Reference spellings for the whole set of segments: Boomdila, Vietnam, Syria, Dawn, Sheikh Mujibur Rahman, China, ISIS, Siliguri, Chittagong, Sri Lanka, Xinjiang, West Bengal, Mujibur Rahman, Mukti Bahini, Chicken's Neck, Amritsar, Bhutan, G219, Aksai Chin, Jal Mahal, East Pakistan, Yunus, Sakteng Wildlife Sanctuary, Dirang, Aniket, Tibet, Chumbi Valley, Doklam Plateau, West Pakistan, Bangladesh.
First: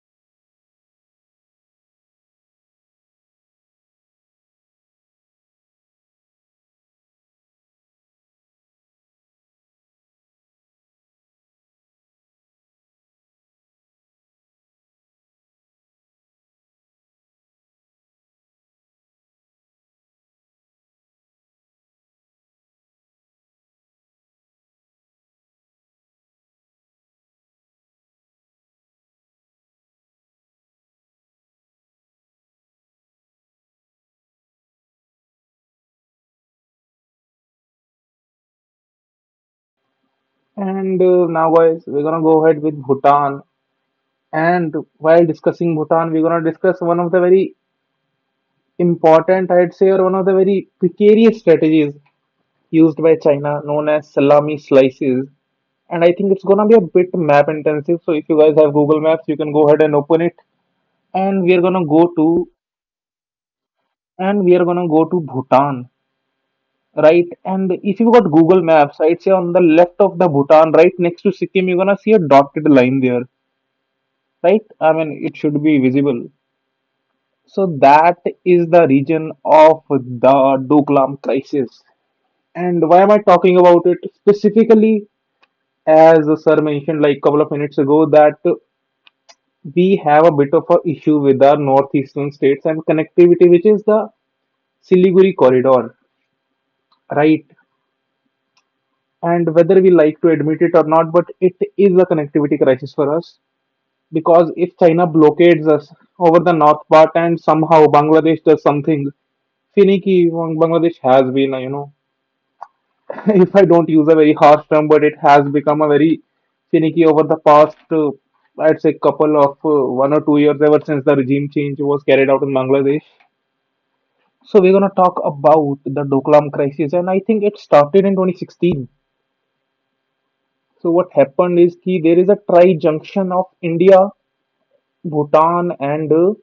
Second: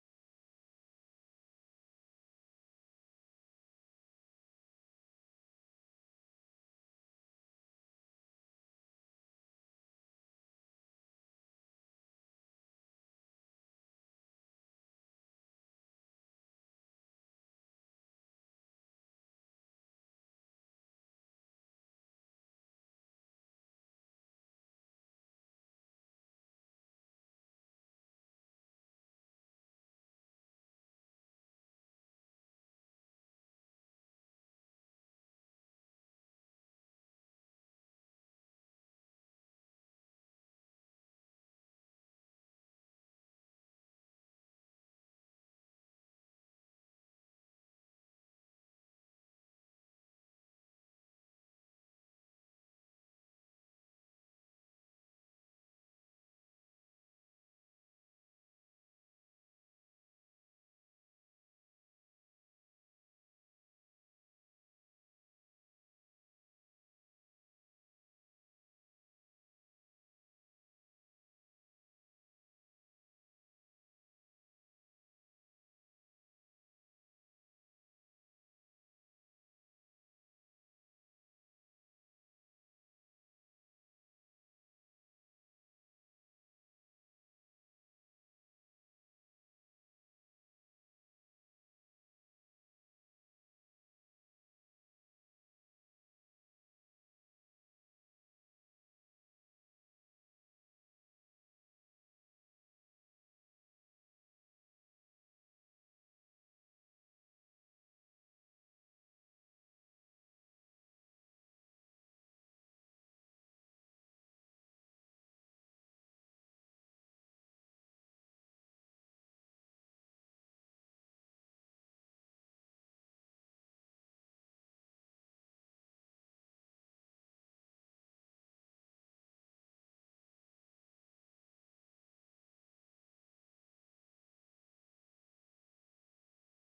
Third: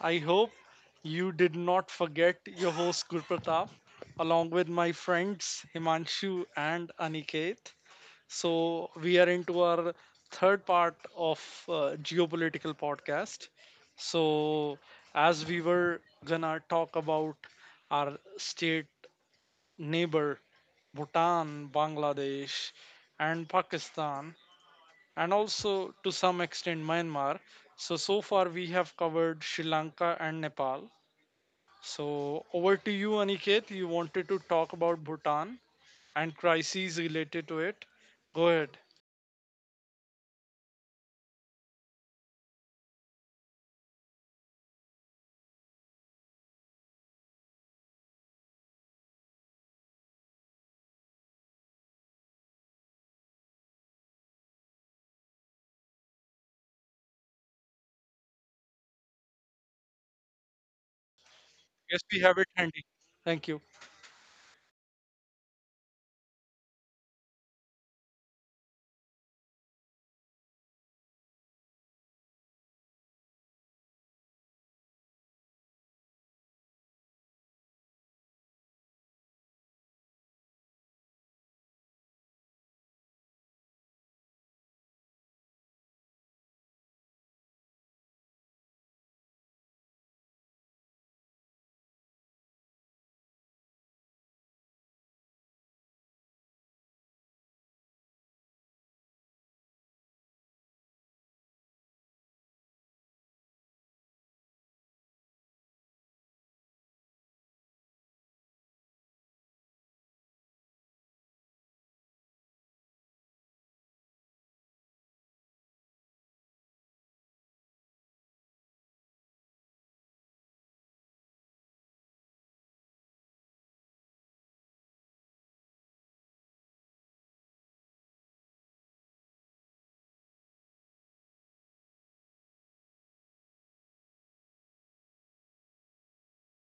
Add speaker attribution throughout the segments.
Speaker 1: I hope you did not forget your host Gurpratap, along with my friends Himanshu and Aniket. So we are into our third part of uh, geopolitical podcast. So as we were gonna talk about our state neighbor, Bhutan, Bangladesh, and Pakistan and also to some extent Myanmar. So, so far we have covered Sri Lanka and Nepal. So, over to you, Aniket. You wanted to talk about Bhutan and crises related to it. Go ahead.
Speaker 2: And now, guys, we're gonna go ahead with Bhutan. And while discussing Bhutan, we're gonna discuss one of the very important, I'd say, or one of the very precarious strategies used by China, known as salami slices. And I think it's gonna be a bit map intensive. So if you guys have Google Maps, you can go ahead and open it. And we are
Speaker 1: Yes,
Speaker 2: gonna
Speaker 1: we
Speaker 2: go
Speaker 1: have it
Speaker 2: to
Speaker 1: handy. Thank you.
Speaker 2: and we are gonna go to Bhutan, right? And if you got Google Maps, I'd say on the left of the Bhutan, right next to Sikkim, you're gonna see a dotted line there, right? I mean, it should be visible. So that is the region of the Doklam crisis. And why am I talking about it specifically? As the sir mentioned like couple of minutes ago, that we have a bit of a issue with our northeastern states and connectivity, which is the Siliguri corridor, right? And whether we like to admit it or not, but it is a connectivity crisis for us because if China blockades us over the north part and somehow Bangladesh does something finicky, Bangladesh has been, if I don't use a very harsh term, but it has become a very finicky over the past, I'd say, couple of 1 or 2 years ever since the regime change was carried out in Bangladesh. So we're gonna talk about the Doklam crisis, and I think it started in 2016. So what happened is that there is a tri junction of India, Bhutan, and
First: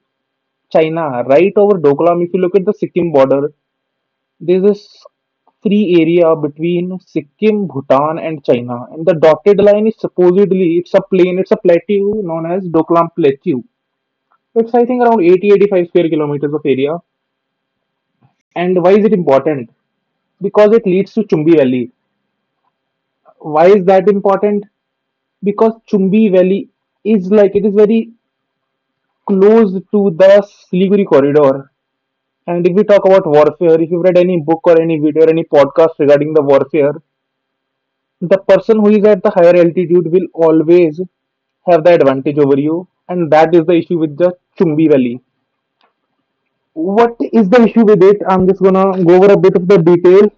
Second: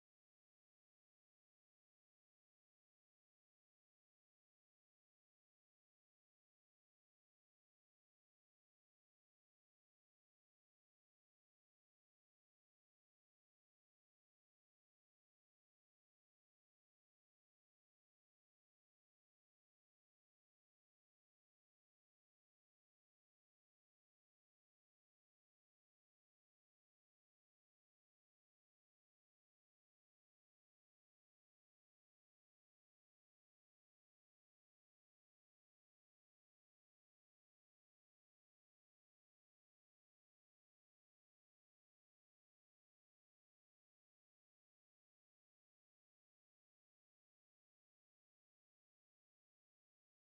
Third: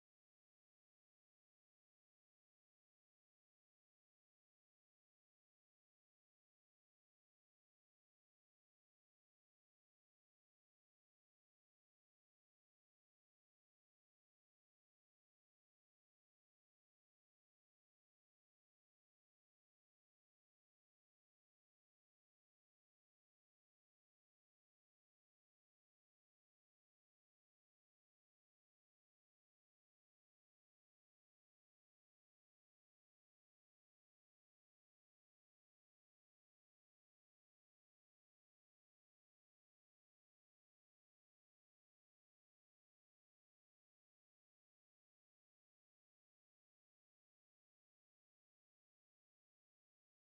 Speaker 2: China, right over Doklam. If you look at the Sikkim border, there's this free area between Sikkim, Bhutan, and China. And the dotted line is supposedly it's a plain, it's a plateau known as Doklam Plateau. It's I think around 80-85 square kilometers of area. And why is it important? Because it leads to Chumbi Valley. Why is that important? Because Chumbi Valley is like it is very close to the Siliguri corridor. And if we talk about warfare, if you've read any book or any video or any podcast regarding the warfare, the person who is at the higher altitude will always have the advantage over you, and that is the issue with the Chumbi Valley. What is the issue with it? I'm just gonna go over a bit of the detail.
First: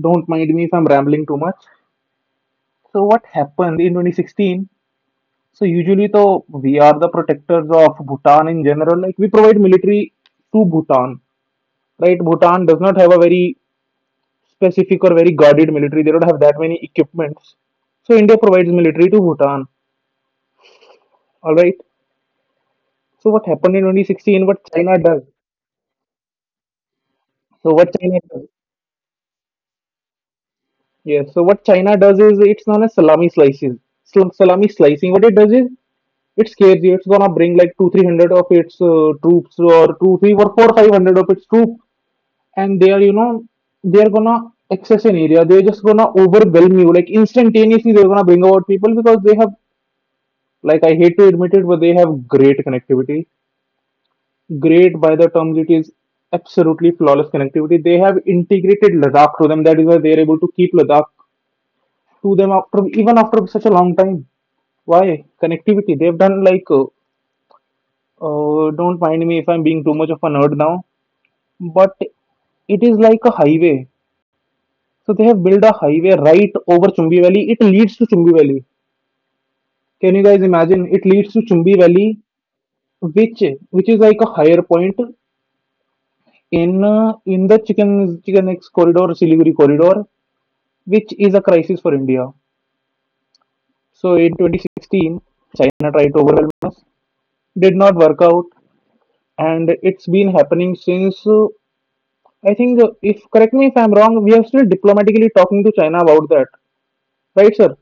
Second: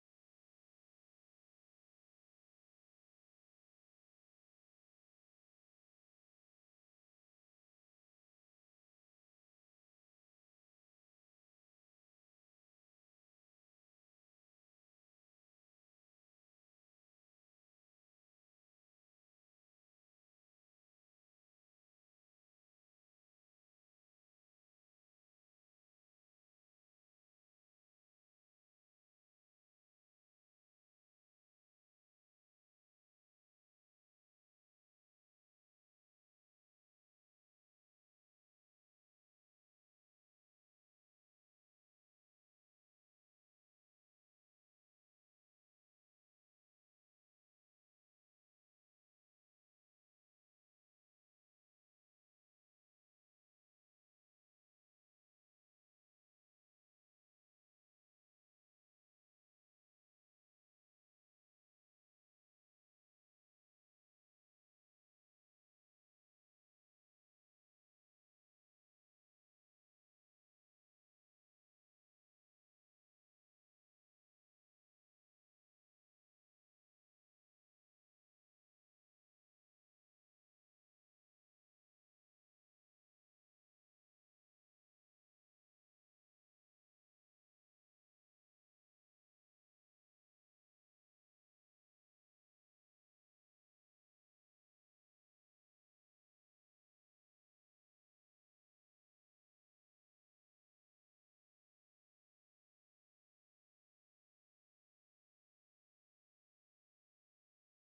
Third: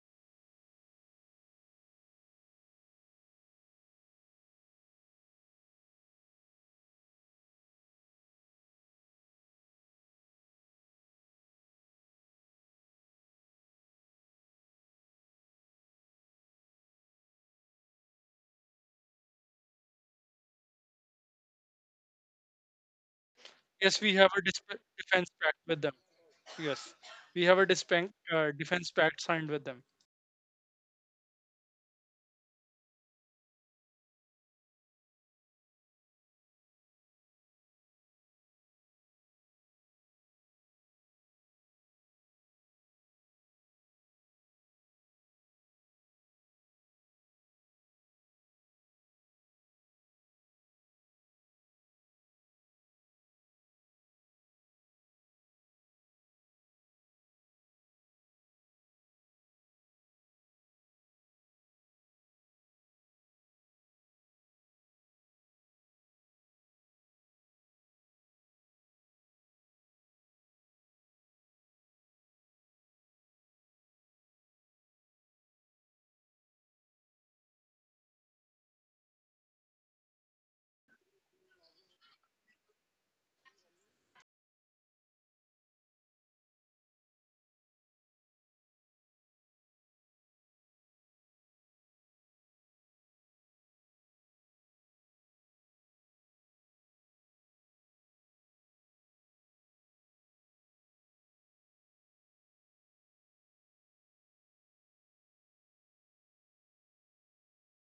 Speaker 2: Don't mind me if I'm rambling too much. So what happened in 2016? So usually, though, we are the protectors of Bhutan in general. Like we provide military to Bhutan, right? Bhutan does not have a very specific or very guarded military. They don't have that many equipments. So India provides military to Bhutan. All right. So what happened
Speaker 1: Yes,
Speaker 2: in
Speaker 1: we have a
Speaker 2: 2016? What China
Speaker 1: defense
Speaker 2: does?
Speaker 1: pact with them. Yes, we have a
Speaker 2: So what China does?
Speaker 1: defense pact signed with them.
Speaker 2: Yes. So what China does is it's known as salami slices. Salami slicing. What it does is it scares you. It's gonna bring like two, 300 of its troops, or two, three, or four, 500 of its troops, and they are, you know, they are gonna access an area. They're just gonna overwhelm you. Like instantaneously, they're gonna bring about people because they have. Like I hate to admit it, but they have great connectivity. Great by the terms it is absolutely flawless connectivity. They have integrated Ladakh to them. That is why they are able to keep Ladakh to them after even after such a long time. Why connectivity? They've done like don't mind me if I'm being too much of a nerd now, but it is like a highway. So they have built a highway right over Chumbi Valley. It leads to Chumbi Valley. Can you guys imagine? It leads to Chumbi Valley, which which is like a higher point in the chicken X corridor, Siliguri corridor, which is a crisis for India. So in 2016, China tried to overwhelm us, did not work out, and it's been happening since. I think, if correct me if I'm wrong, we are still diplomatically talking to China about that, right, sir?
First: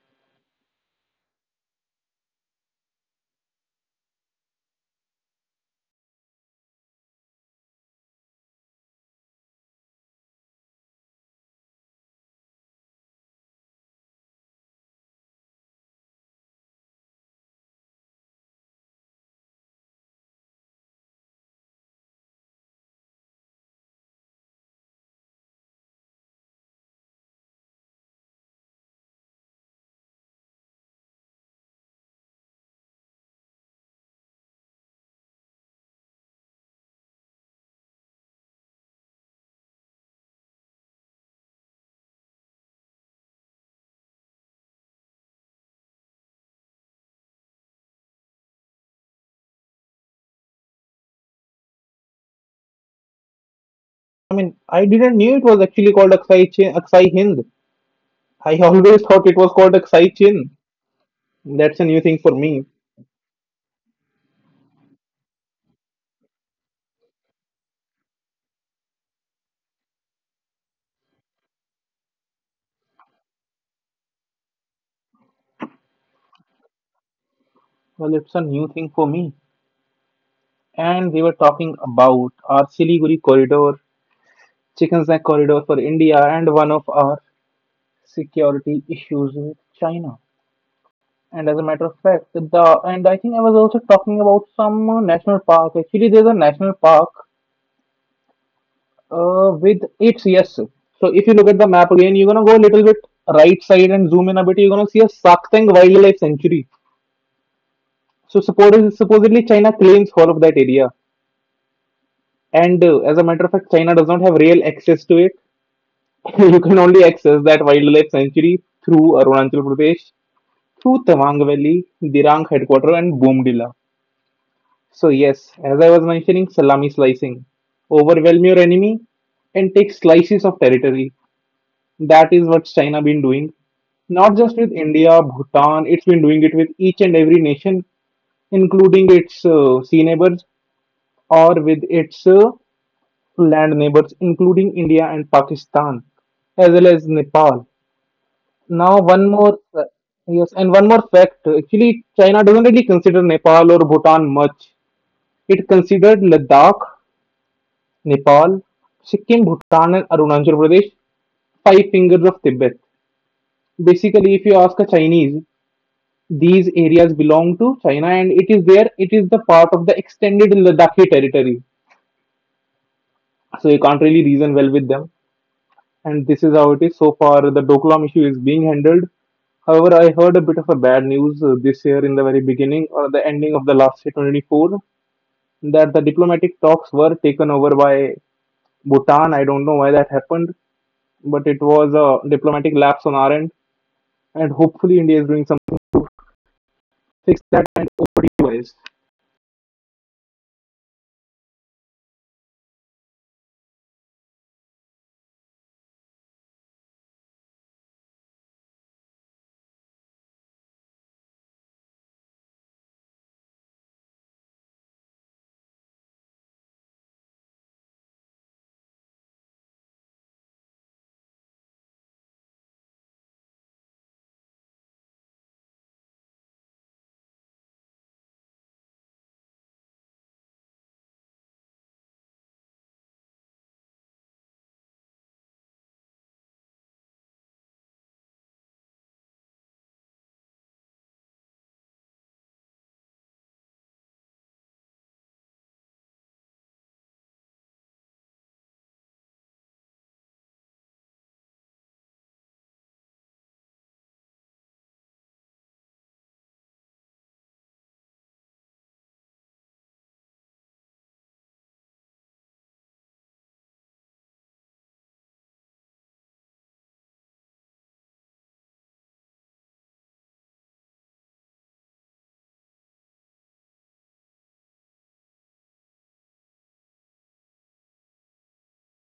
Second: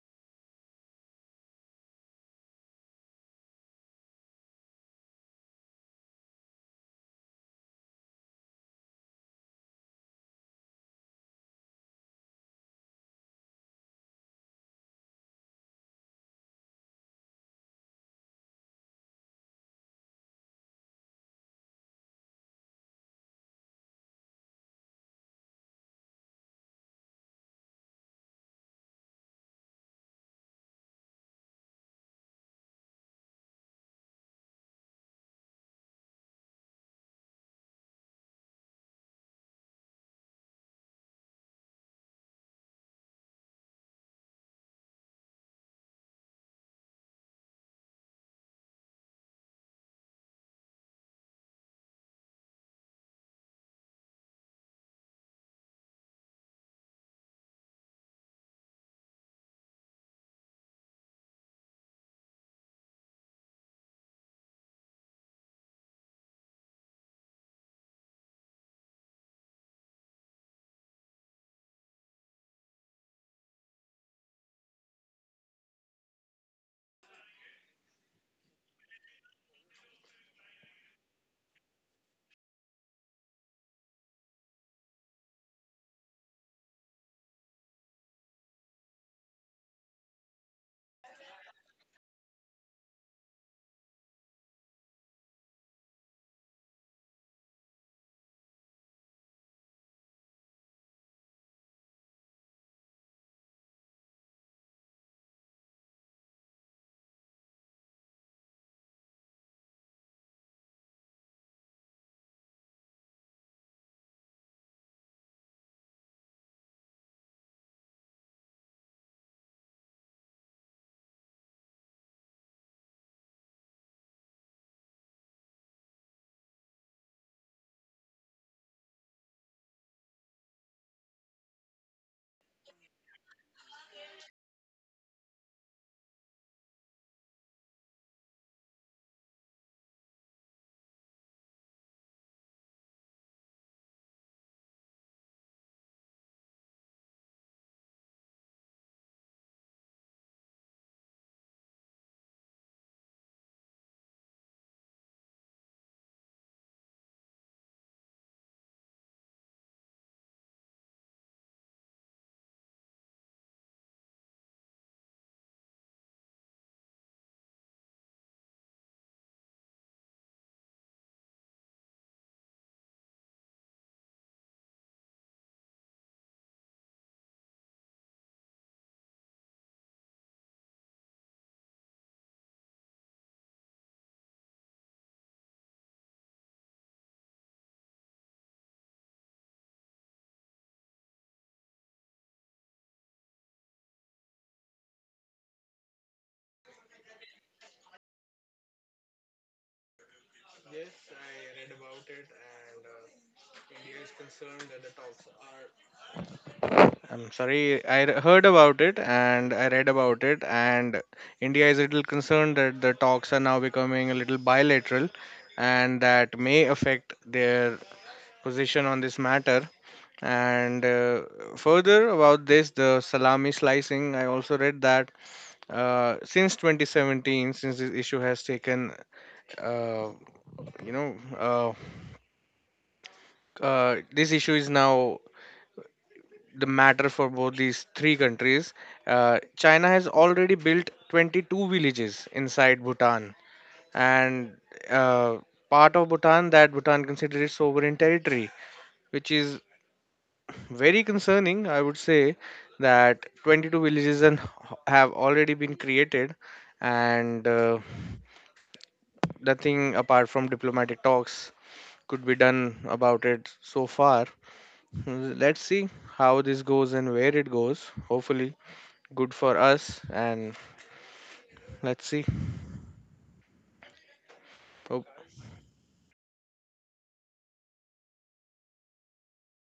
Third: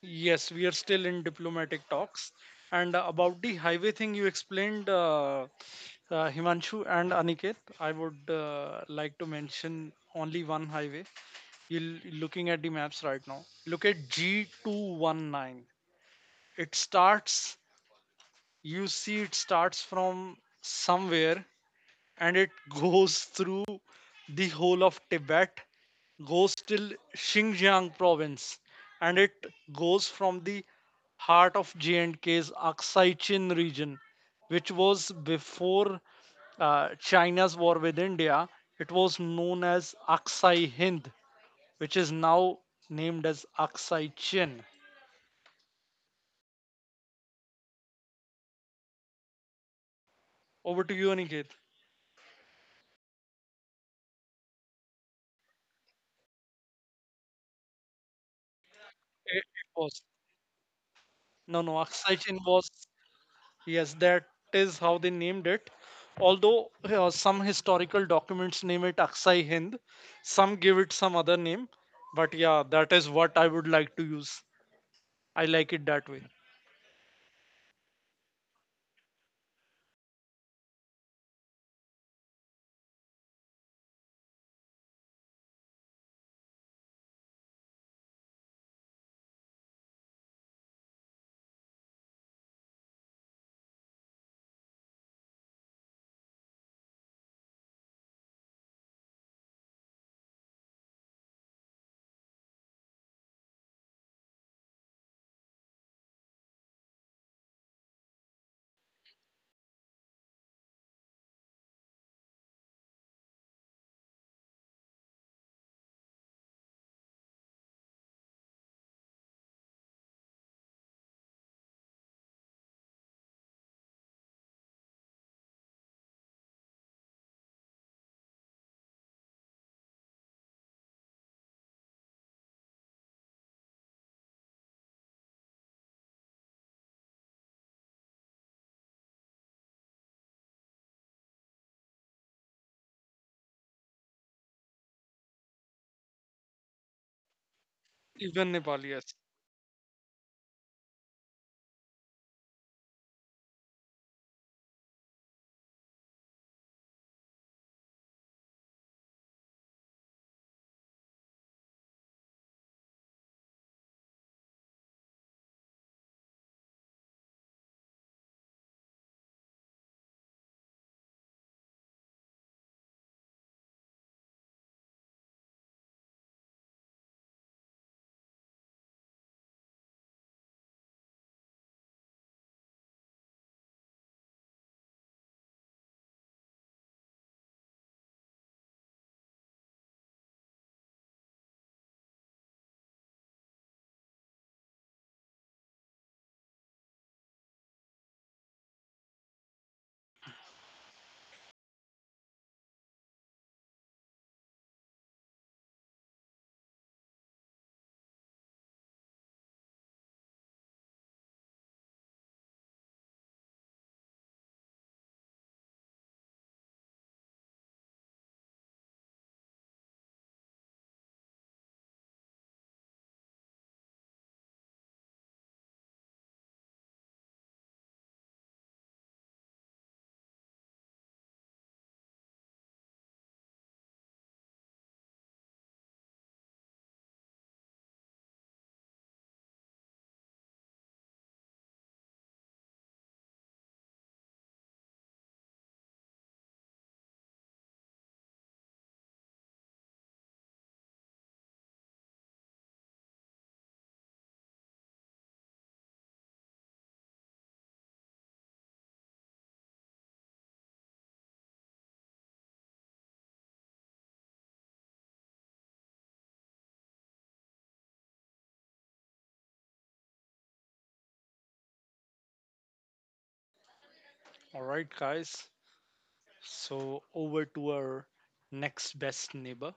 Speaker 1: Yes, we are still in diplomatic talks. And about the highway thing you explained, Himanshu and Aniket, I would like to mention only one highway. You're looking at the maps right now. Look at G219. It starts, you see, it starts from somewhere and it goes through the whole of Tibet, goes till Xinjiang province, and it goes from the heart of J&K's Aksai Chin region, which was before China's war with India. It was known as Aksai Hind, which is now named as Aksai Chin. Over to you, Aniket.
Speaker 2: I mean, I didn't knew it was actually called Aksai Chin, Aksai Hind. I always thought it was called
Speaker 1: It, it
Speaker 2: Aksai
Speaker 1: was
Speaker 2: Chin. That's a
Speaker 1: no,
Speaker 2: new
Speaker 1: no.
Speaker 2: thing for
Speaker 1: Aksai
Speaker 2: me.
Speaker 1: Chin was yes, that is how they named it. Although some historical documents name it Aksai Hind, some give it some other name. But yeah, that is what I would like to use. I like it that way.
Speaker 2: Well, it's a new thing for me. And we were talking about our Siliguri corridor, Chicken's corridor for India, and one of our security issues with China. And as a matter of fact, the and I think I was also talking about some national park. Actually, there's a national park with its, yes. So if you look at the map again, you're gonna go a little bit right side and zoom in a bit. You're gonna see a Saktang Wildlife Sanctuary. So supposedly China claims all of that area, and as a matter of fact, China does not have real access to it. You can only access that wildlife sanctuary through Arunachal Pradesh to Tawang Valley, Dirang Headquarters, and Boomdila. So, yes, as I was mentioning, salami slicing. Overwhelm your enemy and take slices of territory. That is what China been doing. Not just with India, Bhutan, it's been doing it with each and every nation, including its sea neighbors or with its land neighbors, including India and Pakistan, as well as Nepal.
Speaker 1: Even Nepal,
Speaker 2: Now,
Speaker 1: yes.
Speaker 2: one more, yes, and one more fact. Actually, China doesn't really consider Nepal or Bhutan much. It considered Ladakh, Nepal, Sikkim, Bhutan, and Arunachal Pradesh five fingers of Tibet. Basically, if you ask a Chinese, these areas belong to China, and it is there. It is the part of the extended Ladakhi territory, so you can't really reason well with them. And this is how it is so far. The Doklam issue is being handled. However, I heard a bit of a bad news this year in the very beginning or the ending of the last year 2024 that the diplomatic talks were taken over by Bhutan. I don't know why that happened, but it was a diplomatic lapse on our end, and hopefully India is doing something to fix that and OD wise.
Speaker 3: Yes, I read about it, and India is concerned that the talks are. I'm sorry, I r- heard about it and I read about it, and India is a little concerned that the talks are now becoming a little bilateral and that may affect their position on this matter. And Further about this, the salami slicing, I also read that since 2017, since this issue has taken, uh, you know, uh, this issue is now the matter for both these three countries. China has already built 22 villages inside Bhutan, and uh, part of Bhutan that Bhutan considers sovereign territory, which is very concerning. I would say that 22 villages and have already been created, and nothing apart from diplomatic talks could be done about it so far. Let's see how this goes and where it goes. Hopefully, good for us and let's see.
Speaker 1: All right,
Speaker 3: oh,
Speaker 1: guys. So, over to our next best neighbor,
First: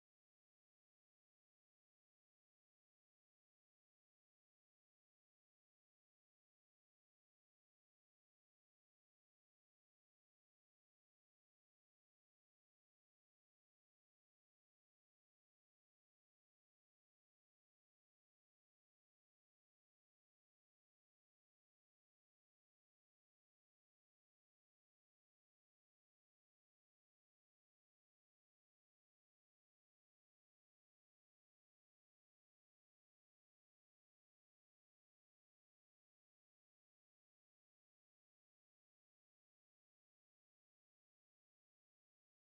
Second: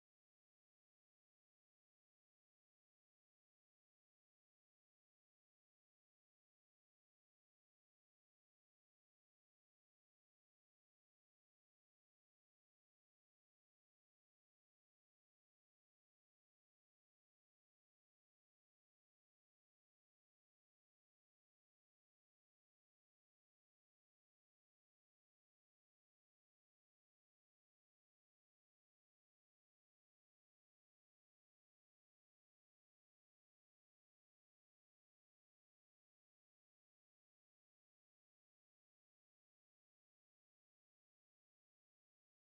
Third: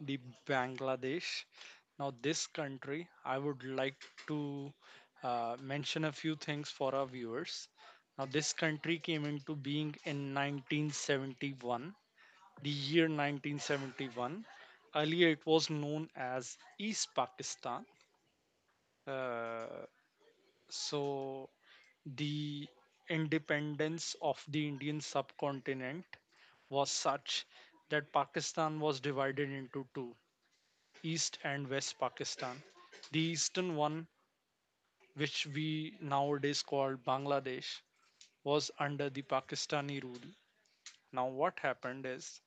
Speaker 1: the Bangladesh. Now, this country, I would like to mention a few things for our viewers. Now, this country came into being in 1971, the year 1971. Earlier, it was known as East Pakistan. Uh, so, the independence of the Indian subcontinent was such that Pakistan was divided into two East and West Pakistan. The eastern one, which we nowadays call Bangladesh, was under the Pakistani rule. Now, what happened is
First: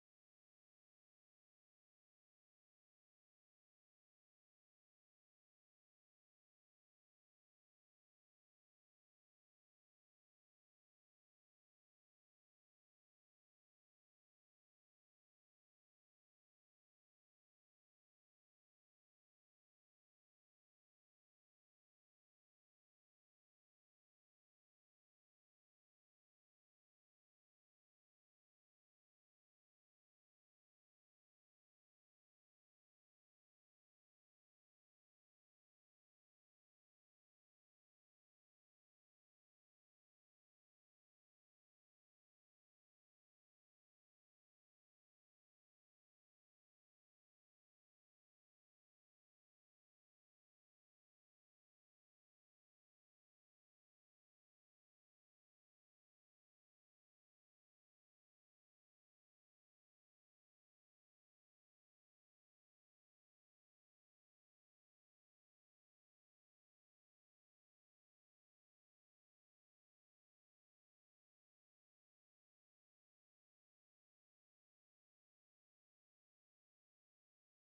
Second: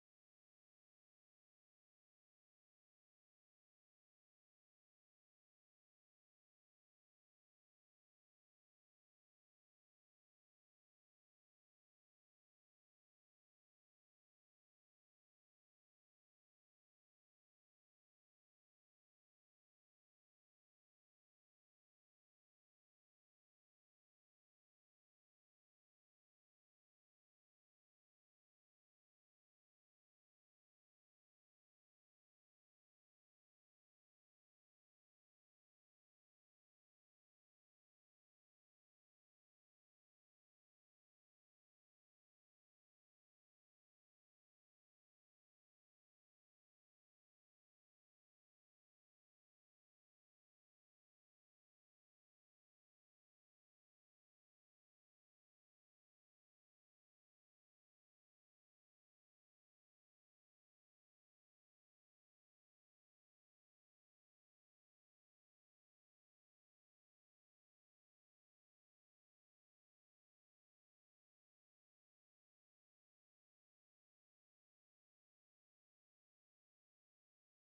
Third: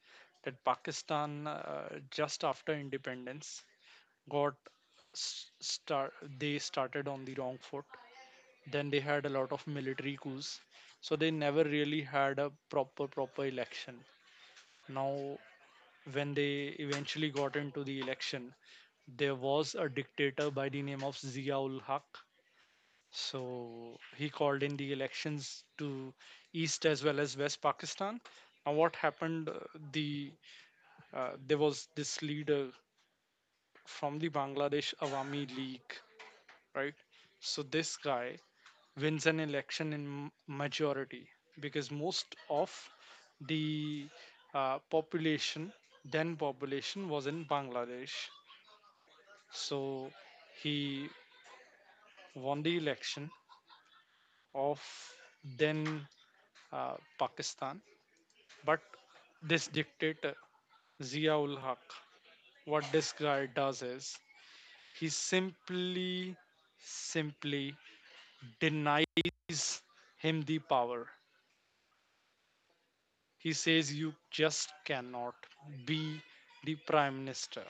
Speaker 1: that Pakistan, just after independence, got s- start, they started on the wrong foot. Then they had a lot of military coups. So they never really had a proper election. Now when they eventually got into the election, there was a dictator by the name of Ziaul Haq. So he called in the elections to East as well as West Pakistan. Now, what happened? The there was this leader from the Bangladesh Awami League, right? So this guy wins an election in majority because most of the population, then population, was in Bangladesh. So he won the election of then uh, Pakistan. But this dictator, Ziaul Haq, what this guy does is he simply denies him the power. He says, "You just cannot be the prime minister."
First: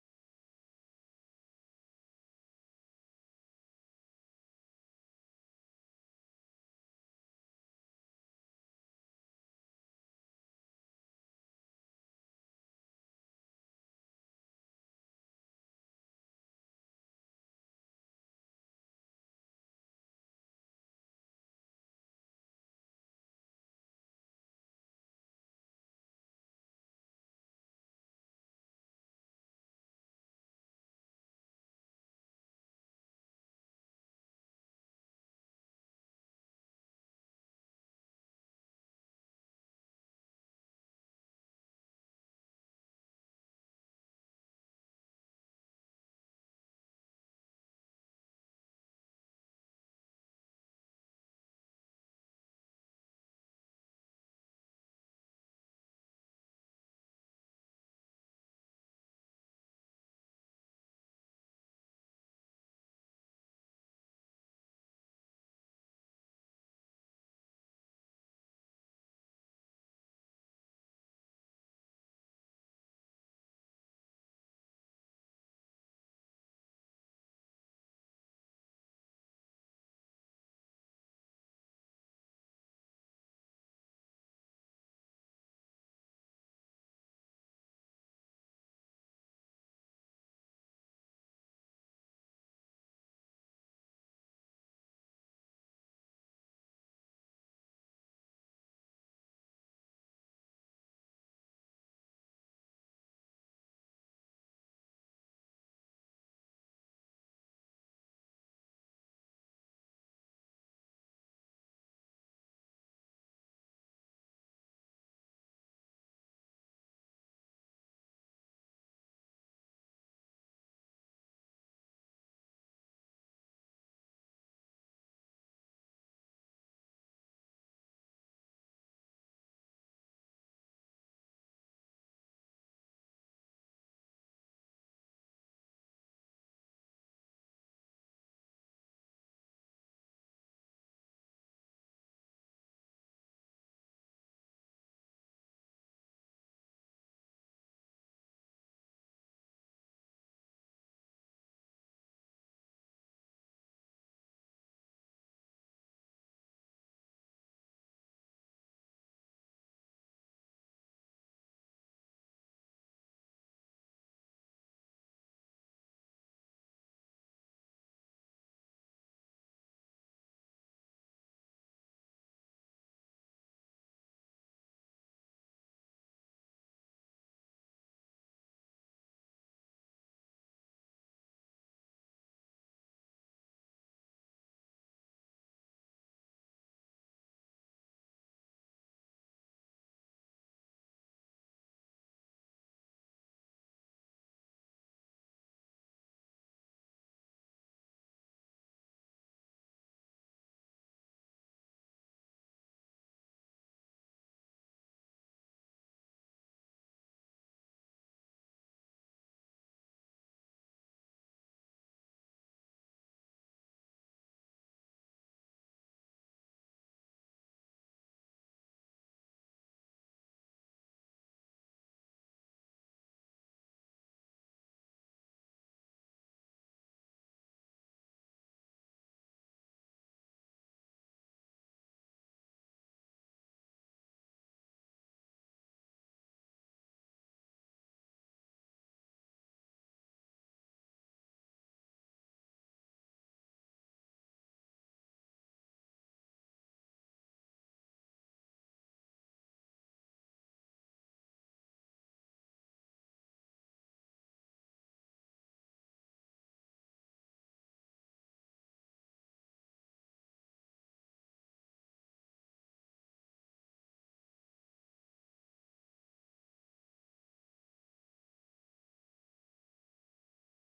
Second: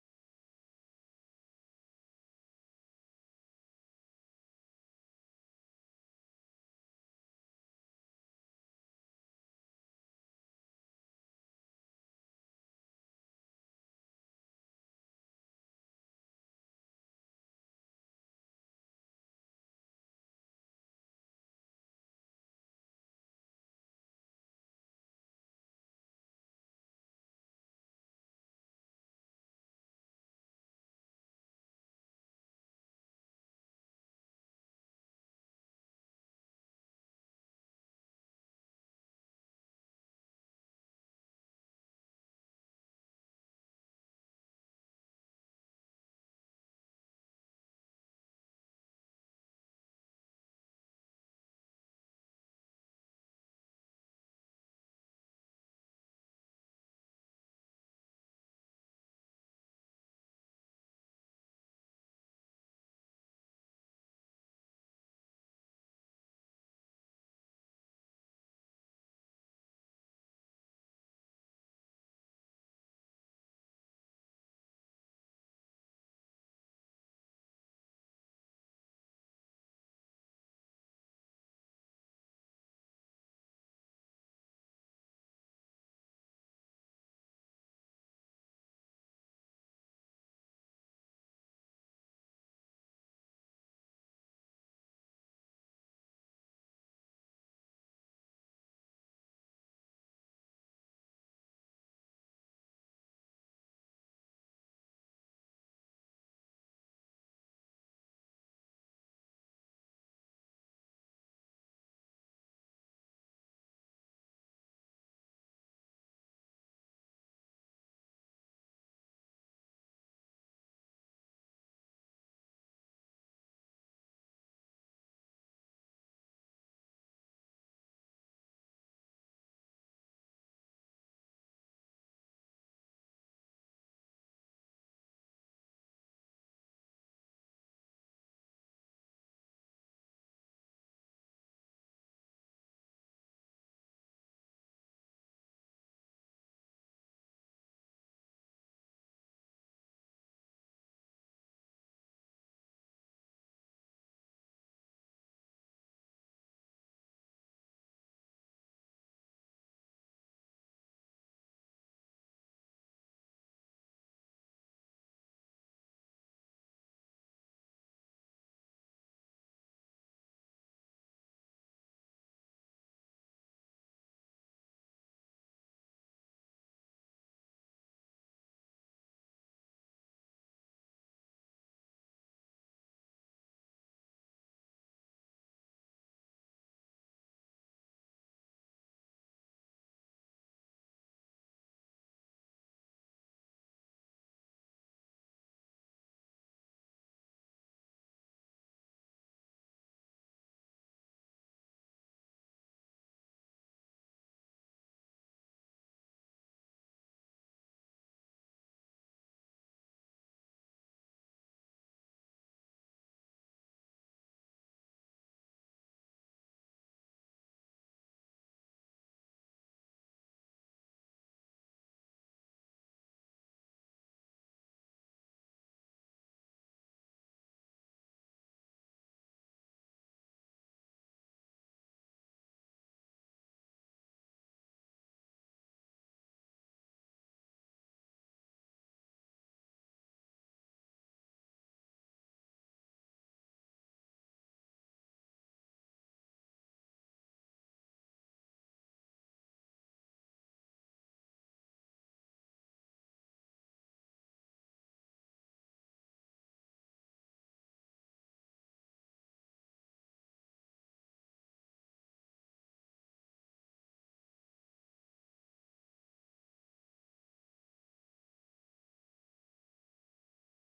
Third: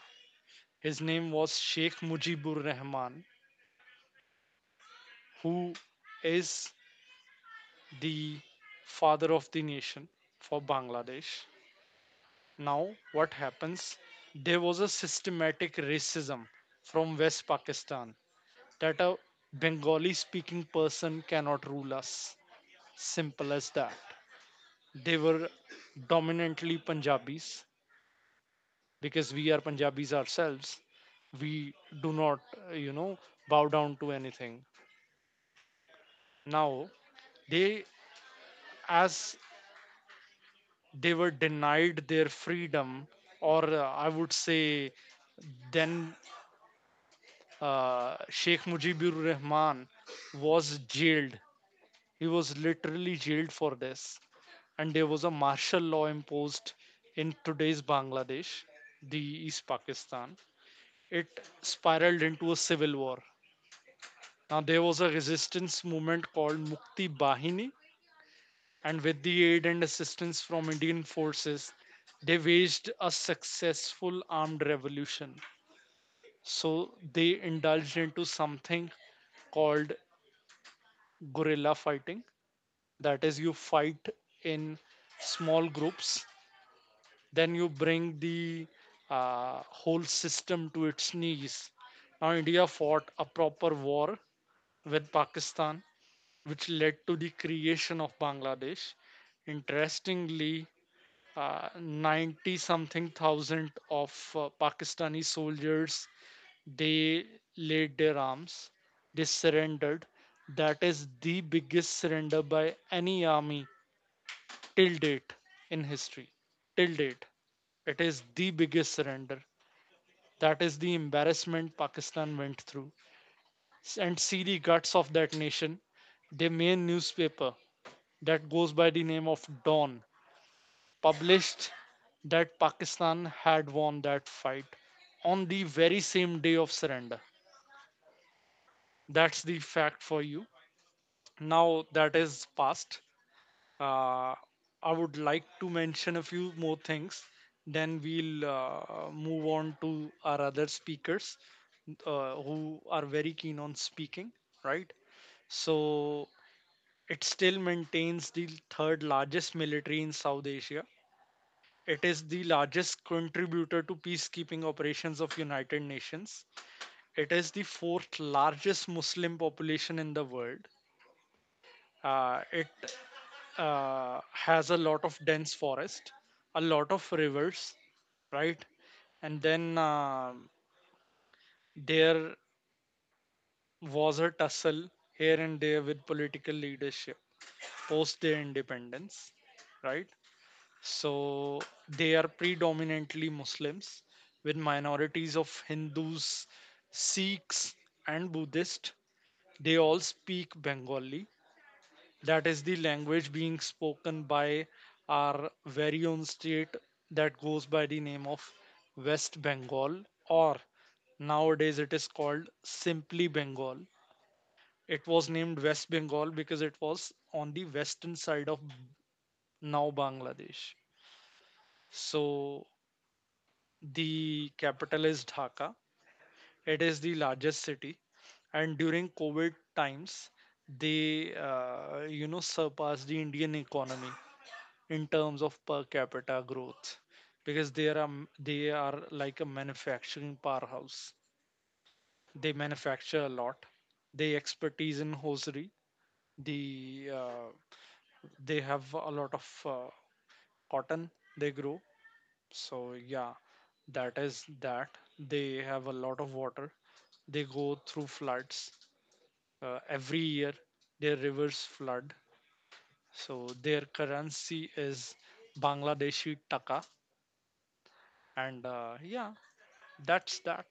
Speaker 1: His name was Sheikh Mujibur Rahman, who is the father of the nation for Bangladesh. Now, what happens? There was a systematic racism from West Pakistan that a Bengali speaking person cannot rule us. Simple as that. They were dominantly Punjabis because we are Punjabis ourselves. We do not, you know, bow down to anything. Now, they, as they were denied their freedom, or I would say, then Sheikh Mujibur Rahman was jailed. He was literally jailed for this. And there was a martial law imposed in today's Bangladesh, the East Pakistan. It spiraled into a civil war. Now, there was a resistance movement called Mukti Bahini, and with the aid and assistance from Indian forces, they waged a successful armed revolution. So, they indulged into something called guerrilla fighting. That is, you fight in small groups, then you bring the whole system to its knees. Now, India fought a proper war with Pakistan which led to the creation of Bangladesh. Interestingly, 90 something thousand of Pakistani soldiers they laid their arms, they surrendered. That is the biggest surrender by any army till date in history. Till date, it is the biggest surrender. That is the embarrassment Pakistan went through. And see the guts of that nation. Their main newspaper that goes by the name of Dawn published that Pakistan had won that fight on the very same day of surrender. That's the fact for you. Now that is past. Uh, I would like to mention a few more things. Then we'll move on to our other speakers who are very keen on speaking, right? So it still maintains the third largest military in South Asia. It is the largest contributor to peacekeeping operations of United Nations. It is the fourth largest Muslim population in the world. It has a lot of dense forest, a lot of rivers, right? And then there was a tussle here and there with political leadership post their independence, right? So they are predominantly Muslims, with minorities of Hindus, Sikhs, and Buddhists. They all speak Bengali. That is the language being spoken by our very own state that goes by the name of West Bengal, or nowadays it is called simply Bengal. It was named West Bengal because it was on the western side of now Bangladesh. So the capital is Dhaka. It is the largest city, and during COVID times, they you know, surpassed the Indian economy in terms of per capita growth because they are like a manufacturing powerhouse. They manufacture a lot. They expertise in hosiery. The uh, they have a lot of cotton they grow. So yeah, that is that. They have a lot of water, they go through floods every year, their rivers flood. So their currency is Bangladeshi taka, and yeah, that's that.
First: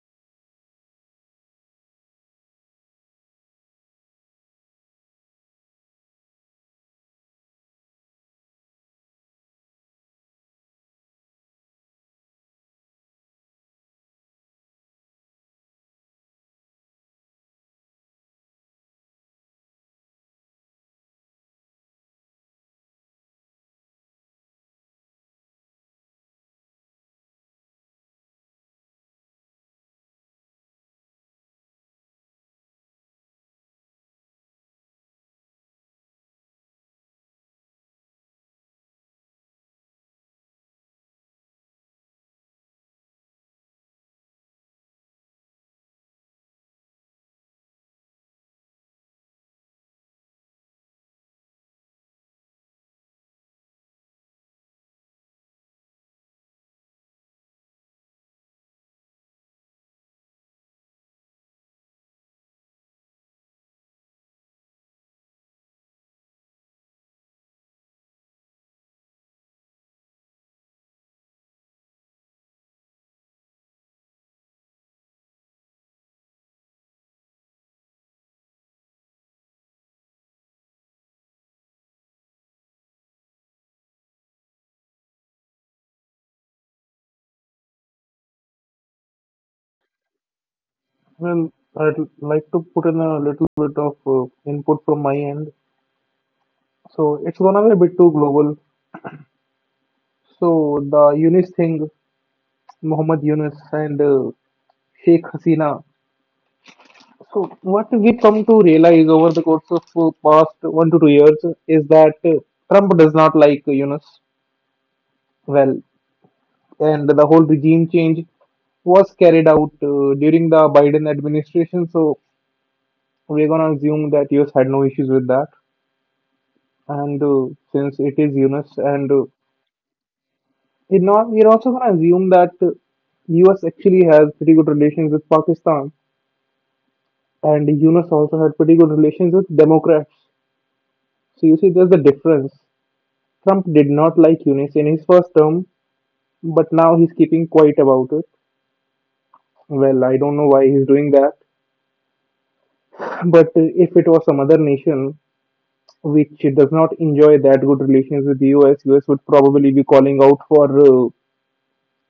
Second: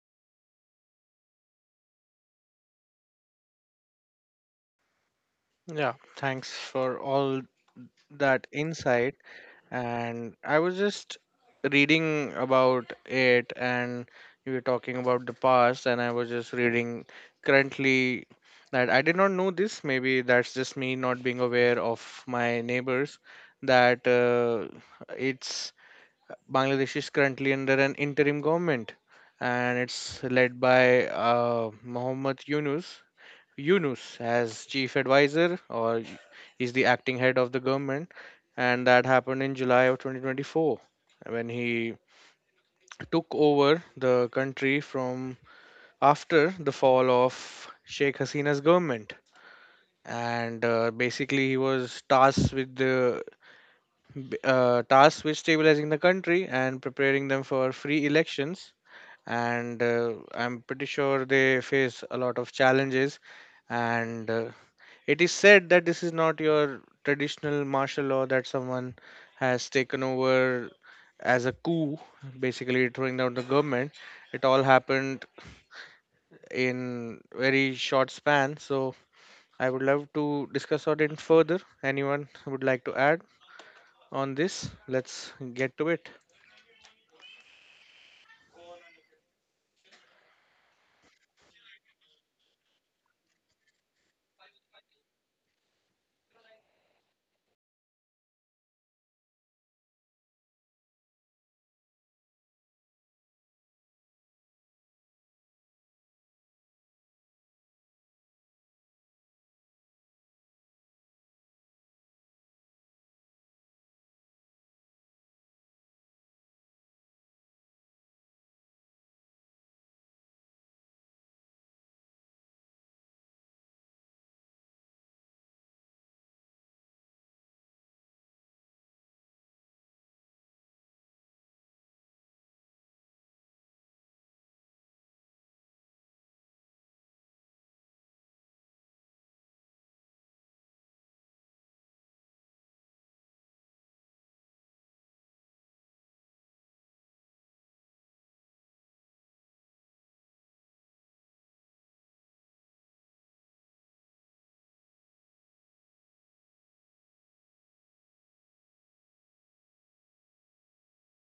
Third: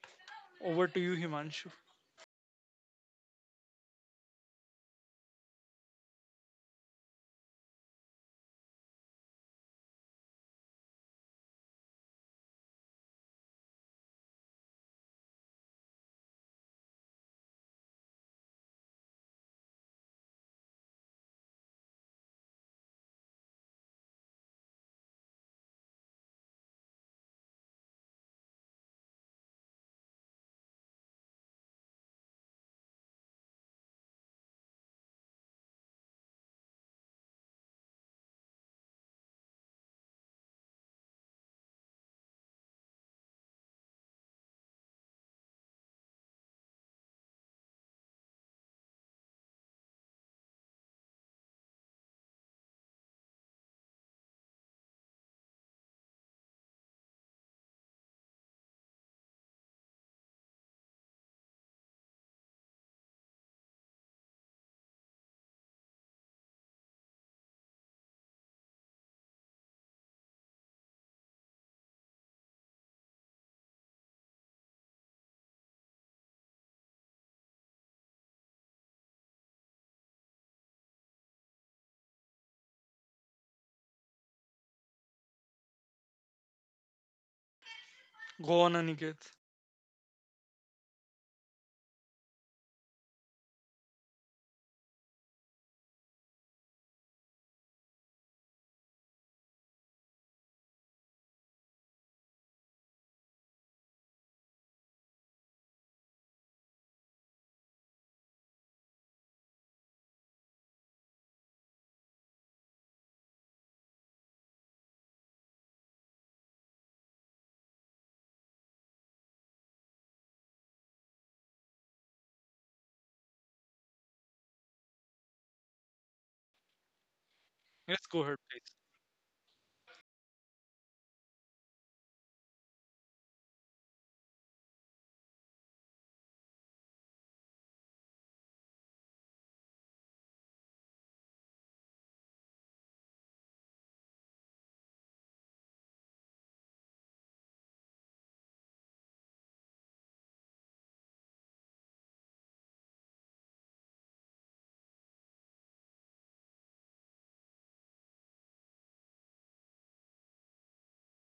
Speaker 1: Over to you, Himanshu.
Speaker 3: yeah, thanks for all that insight, and I was just reading about it, and you were talking about the past, and I was just reading currently that I did not know this. Maybe that's just me not being aware of my neighbors. That it's Bangladesh is currently under an interim government, and it's led by Muhammad Yunus. Yunus as chief advisor, or y- He's the acting head of the government, and that happened in July of 2024 when he took over the country from after the fall of Sheikh Hasina's government. And Basically, he was tasked with tasked with stabilizing the country and preparing them for free elections. And I'm pretty sure they face a lot of challenges, and it is said that this is not your traditional martial law that someone has taken over as a coup, basically throwing down the government. It all happened in very short span. So I would love to discuss on it further. Anyone would like to add on this? Let's get to it.
Speaker 1: Go on, Aniket.
Speaker 2: Well, I'd like to put in a little bit of input from my end. So it's gonna be a bit too global. So the UNIS thing, Muhammad Yunus and Sheikh Hasina. So, what we come to realize over the course of past 1 to 2 years is that Trump does not like Yunus, well, and the whole regime change was carried out during the Biden administration. So, we're gonna assume that US had no issues with that, and since it
Speaker 1: Yes, go
Speaker 2: is
Speaker 1: ahead, please.
Speaker 2: Yunus, and it not, we're also gonna assume that US actually has pretty good relations with Pakistan. And Yunus also had pretty good relations with Democrats. So you see, there's the difference. Trump did not like Yunus in his first term, but now he's keeping quiet about it. Well, I don't know why he's doing that. But if it was some other nation which does not enjoy that good relations with the US, US would probably be calling out for uh,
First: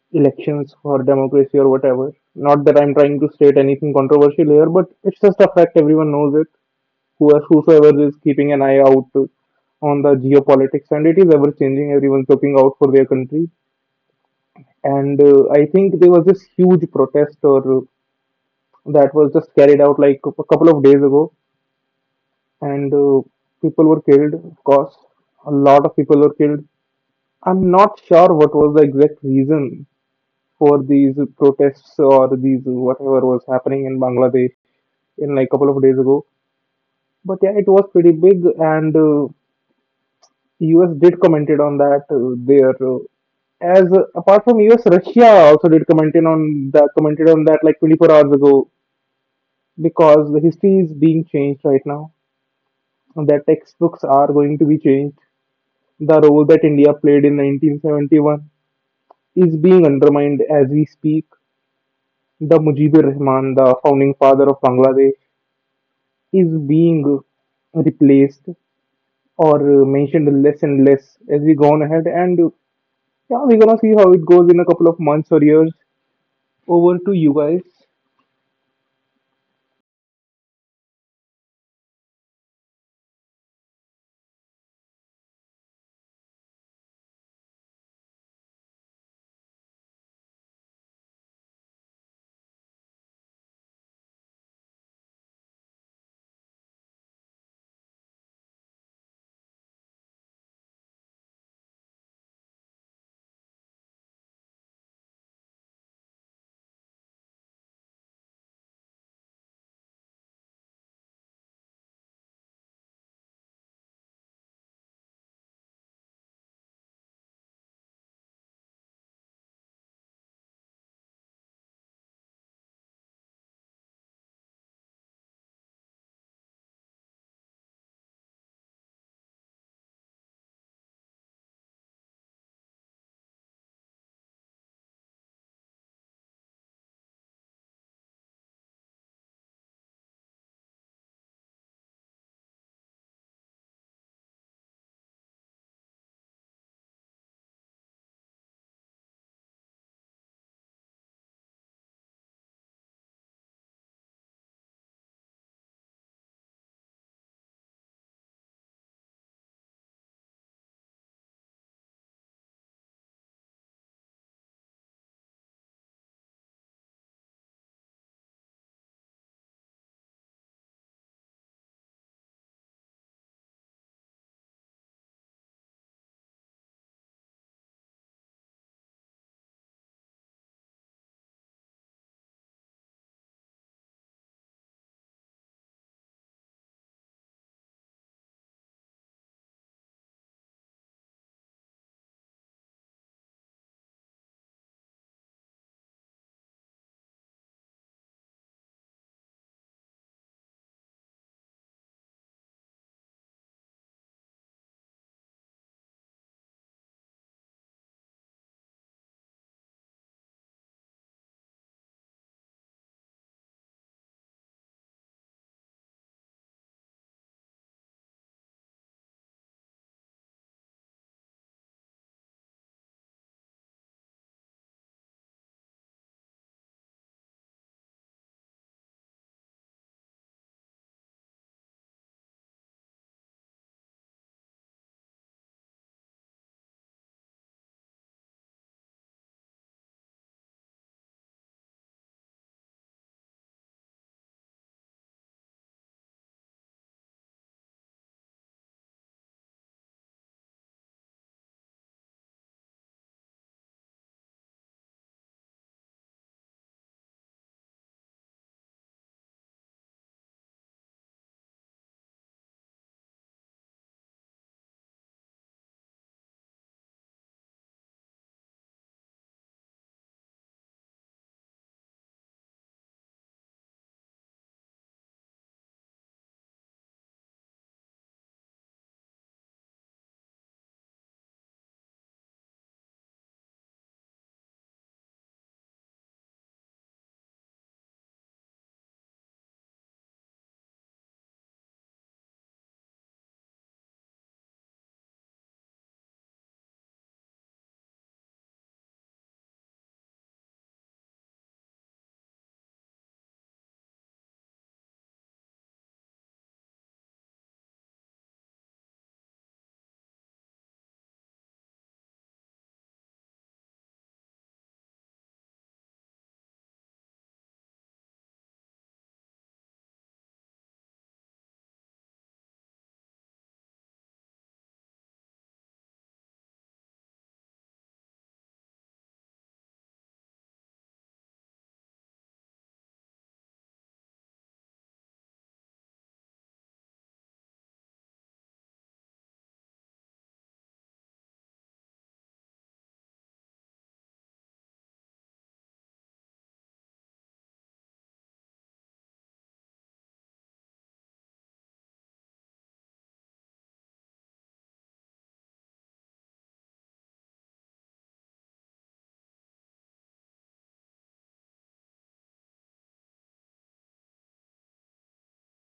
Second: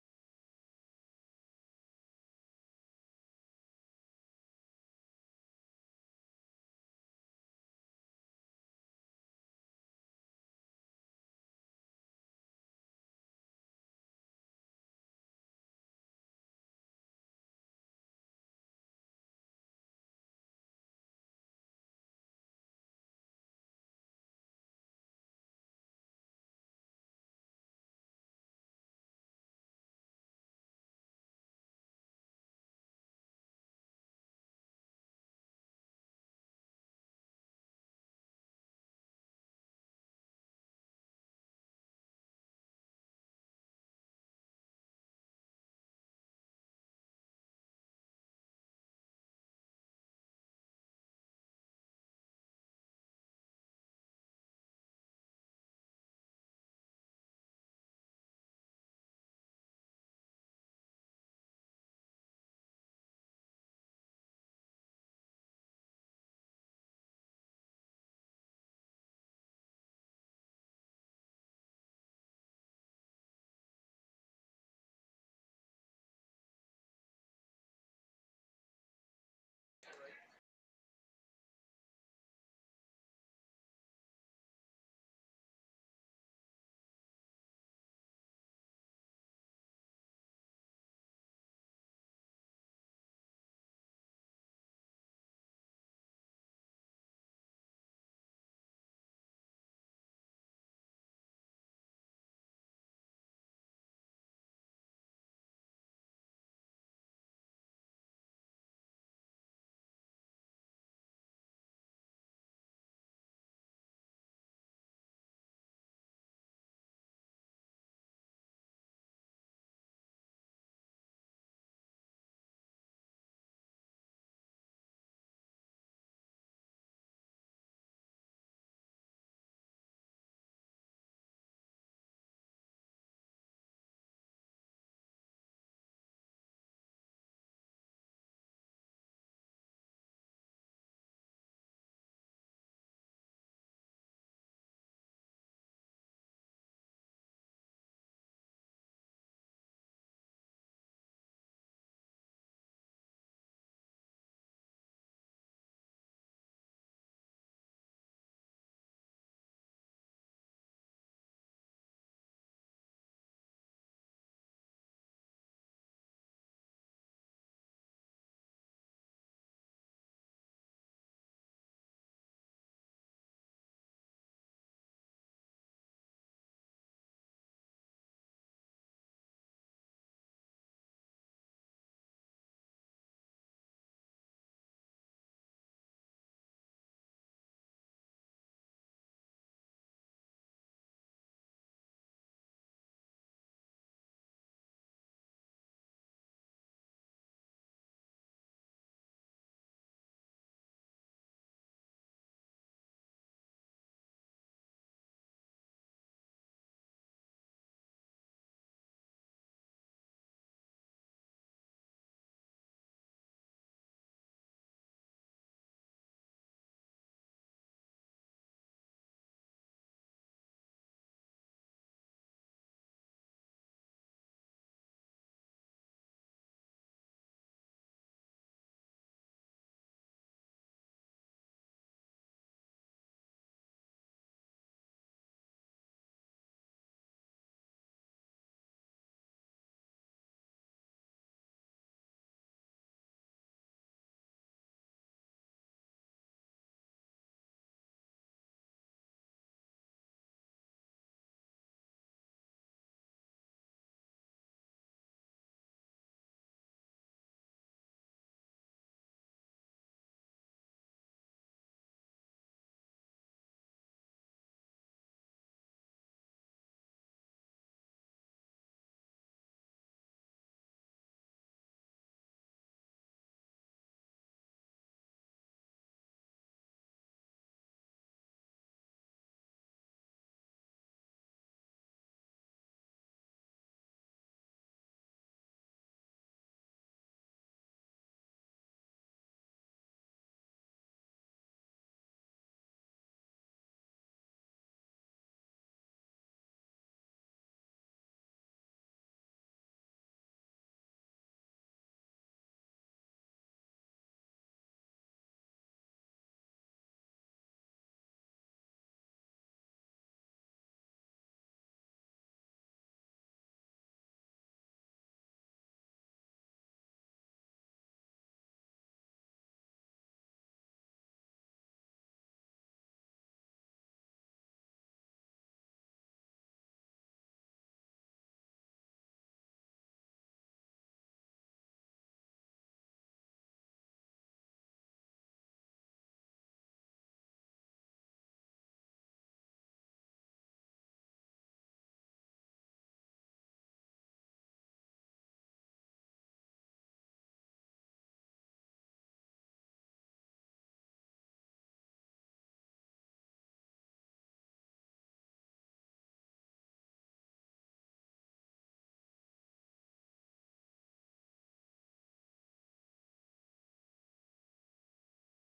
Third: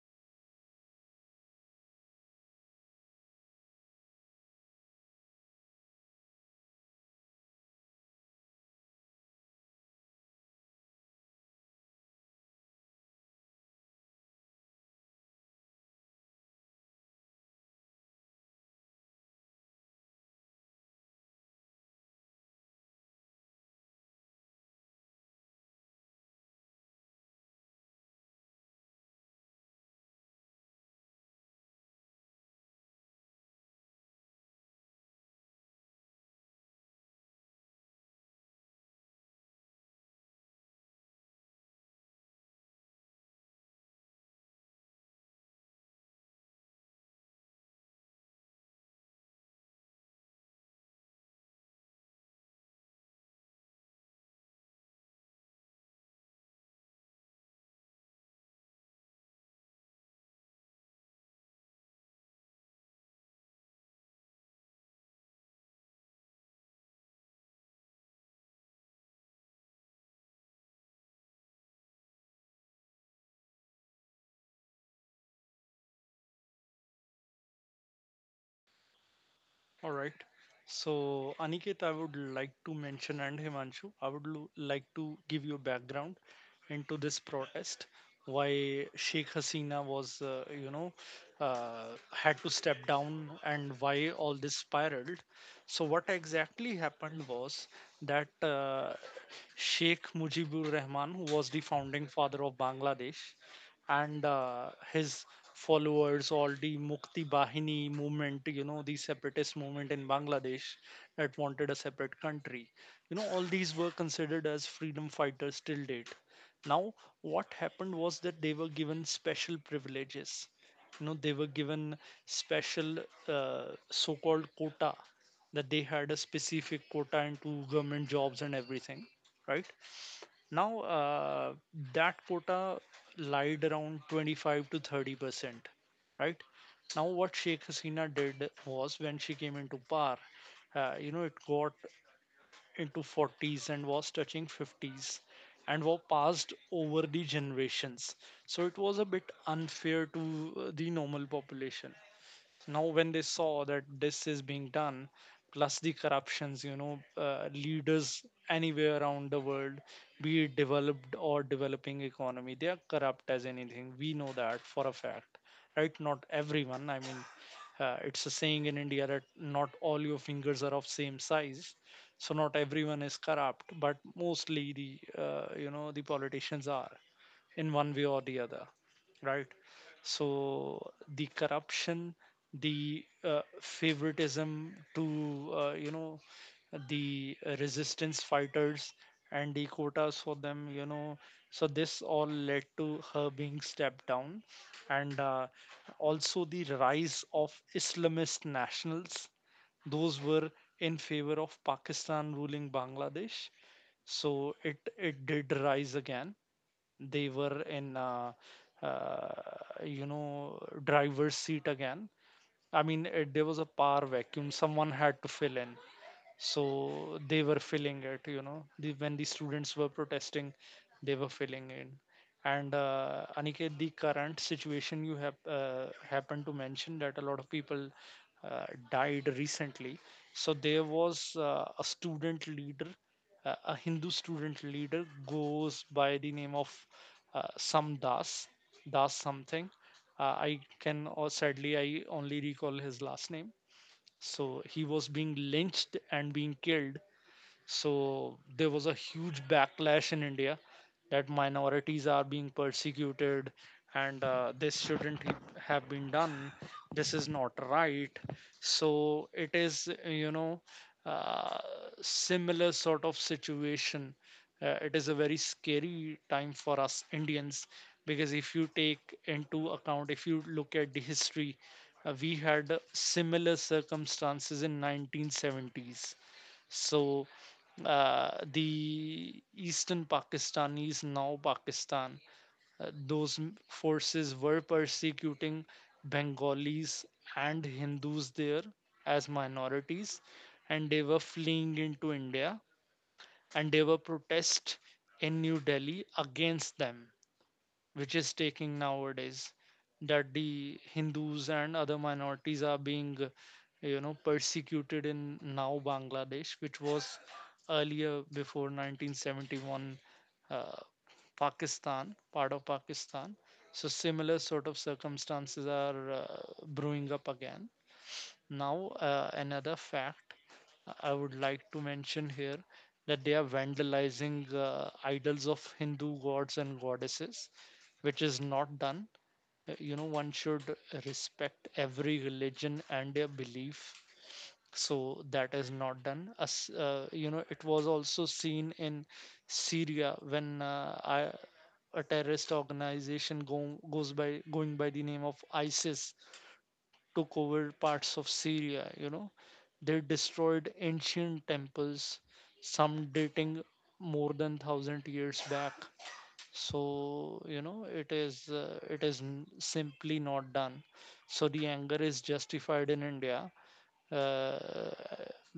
Speaker 2: elections for democracy or whatever. Not that I'm trying to state anything controversial here, but it's just a fact, everyone knows it. Who are- whosoever is keeping an eye out on the geopolitics, and it is ever changing. Everyone's looking out for their country, and I think there was this huge protest or that was just carried out like a couple of days ago, and people were killed. Of course, a lot of people were killed. I'm not sure what was the exact reason for these protests or these whatever was happening in Bangladesh in like a couple of days ago. But yeah, it was pretty big, and US did commented on that there. As apart from US, Russia also did commented on that like 24 hours ago because the history is being changed right now. The textbooks are going to be changed. The role that India played in 1971 is being undermined as we speak. The Mujibur Rahman, the founding father of Bangladesh, is being replaced or mentioned less and less as we go on ahead. And yeah, we're gonna see how it goes in a couple of months or years. Over to you guys.
Speaker 1: All right. So, Aniket, I would like to mention, and Himanshu, I would like to give you a background into this protest, why Sheikh Hasina was, you know, had to step down, and why all this spiraled. So, what exactly happened was that Sheikh Mujibur Rahman, who was the founding father of Bangladesh, and his followers, all the Mukti Bahini movement, you know, the separatist movement in Bangladesh that wanted a separate country, you know, all these were considered as freedom fighters till date. Now what happened was that they were given special privileges. You know, they were given special uh, so-called quota, that they had a specific quota into government jobs and everything, right? Now, that quota lied around 25 to 30%, right? Now, what Sheikh Hasina did was when she came into power, you know, it got into 40s and was touching 50s and was passed over the generations. So it was a bit unfair to the normal population. Now when they saw that this is being done, plus the corruptions, you know, leaders anywhere around the world, be it developed or developing economy, they are corrupt as anything. We know that for a fact, right? Not everyone, I mean, it's a saying in India that not all your fingers are of same size. So not everyone is corrupt, but mostly the, you know, the politicians are, in one way or the other, right? So the corruption, the favoritism to, you know, the resistance fighters and the quotas for them, you know. So this all led to her being stepped down, and also the rise of Islamist nationals. Those were in favor of Pakistan ruling Bangladesh. So it did rise again. They were in, uh, you know, driver's seat again. I mean, there was a power vacuum, someone had to fill in. So they were filling it, you know, the, when the students were protesting, they were filling in. And Aniket, the current situation you have happened to mention that a lot of people uh, died recently. So there was a student leader, a Hindu student leader, goes by the name of some Das, Das something. I can, or sadly I only recall his last name. So he was being lynched and being killed. So there was a huge backlash in India that minorities are being persecuted, and this shouldn't have been done. This is not right. So it is, you know, uh, similar sort of situation. It is a very scary time for us Indians because if you take into account, if you look at the history, we had similar circumstances in 1970s. So the eastern Pakistanis, now Pakistan, those forces were persecuting Bengalis and Hindus there as minorities, and they were fleeing into India and they were protest in New Delhi against them, which is taking nowadays, that the Hindus and other minorities are being persecuted in now Bangladesh, which was earlier, before 1971, uh, Pakistan, part of Pakistan. So similar sort of circumstances are brewing up again. Now another fact I would like to mention here, that they are vandalizing idols of Hindu gods and goddesses, which is not done. You know, one should respect every religion and their belief. So that is not done. As it was also seen in Syria when a terrorist organization goes by the name of ISIS took over parts of Syria. You know, they destroyed ancient temples, some dating more than thousand years back. So you know, simply not done. So the anger is justified in India, uh,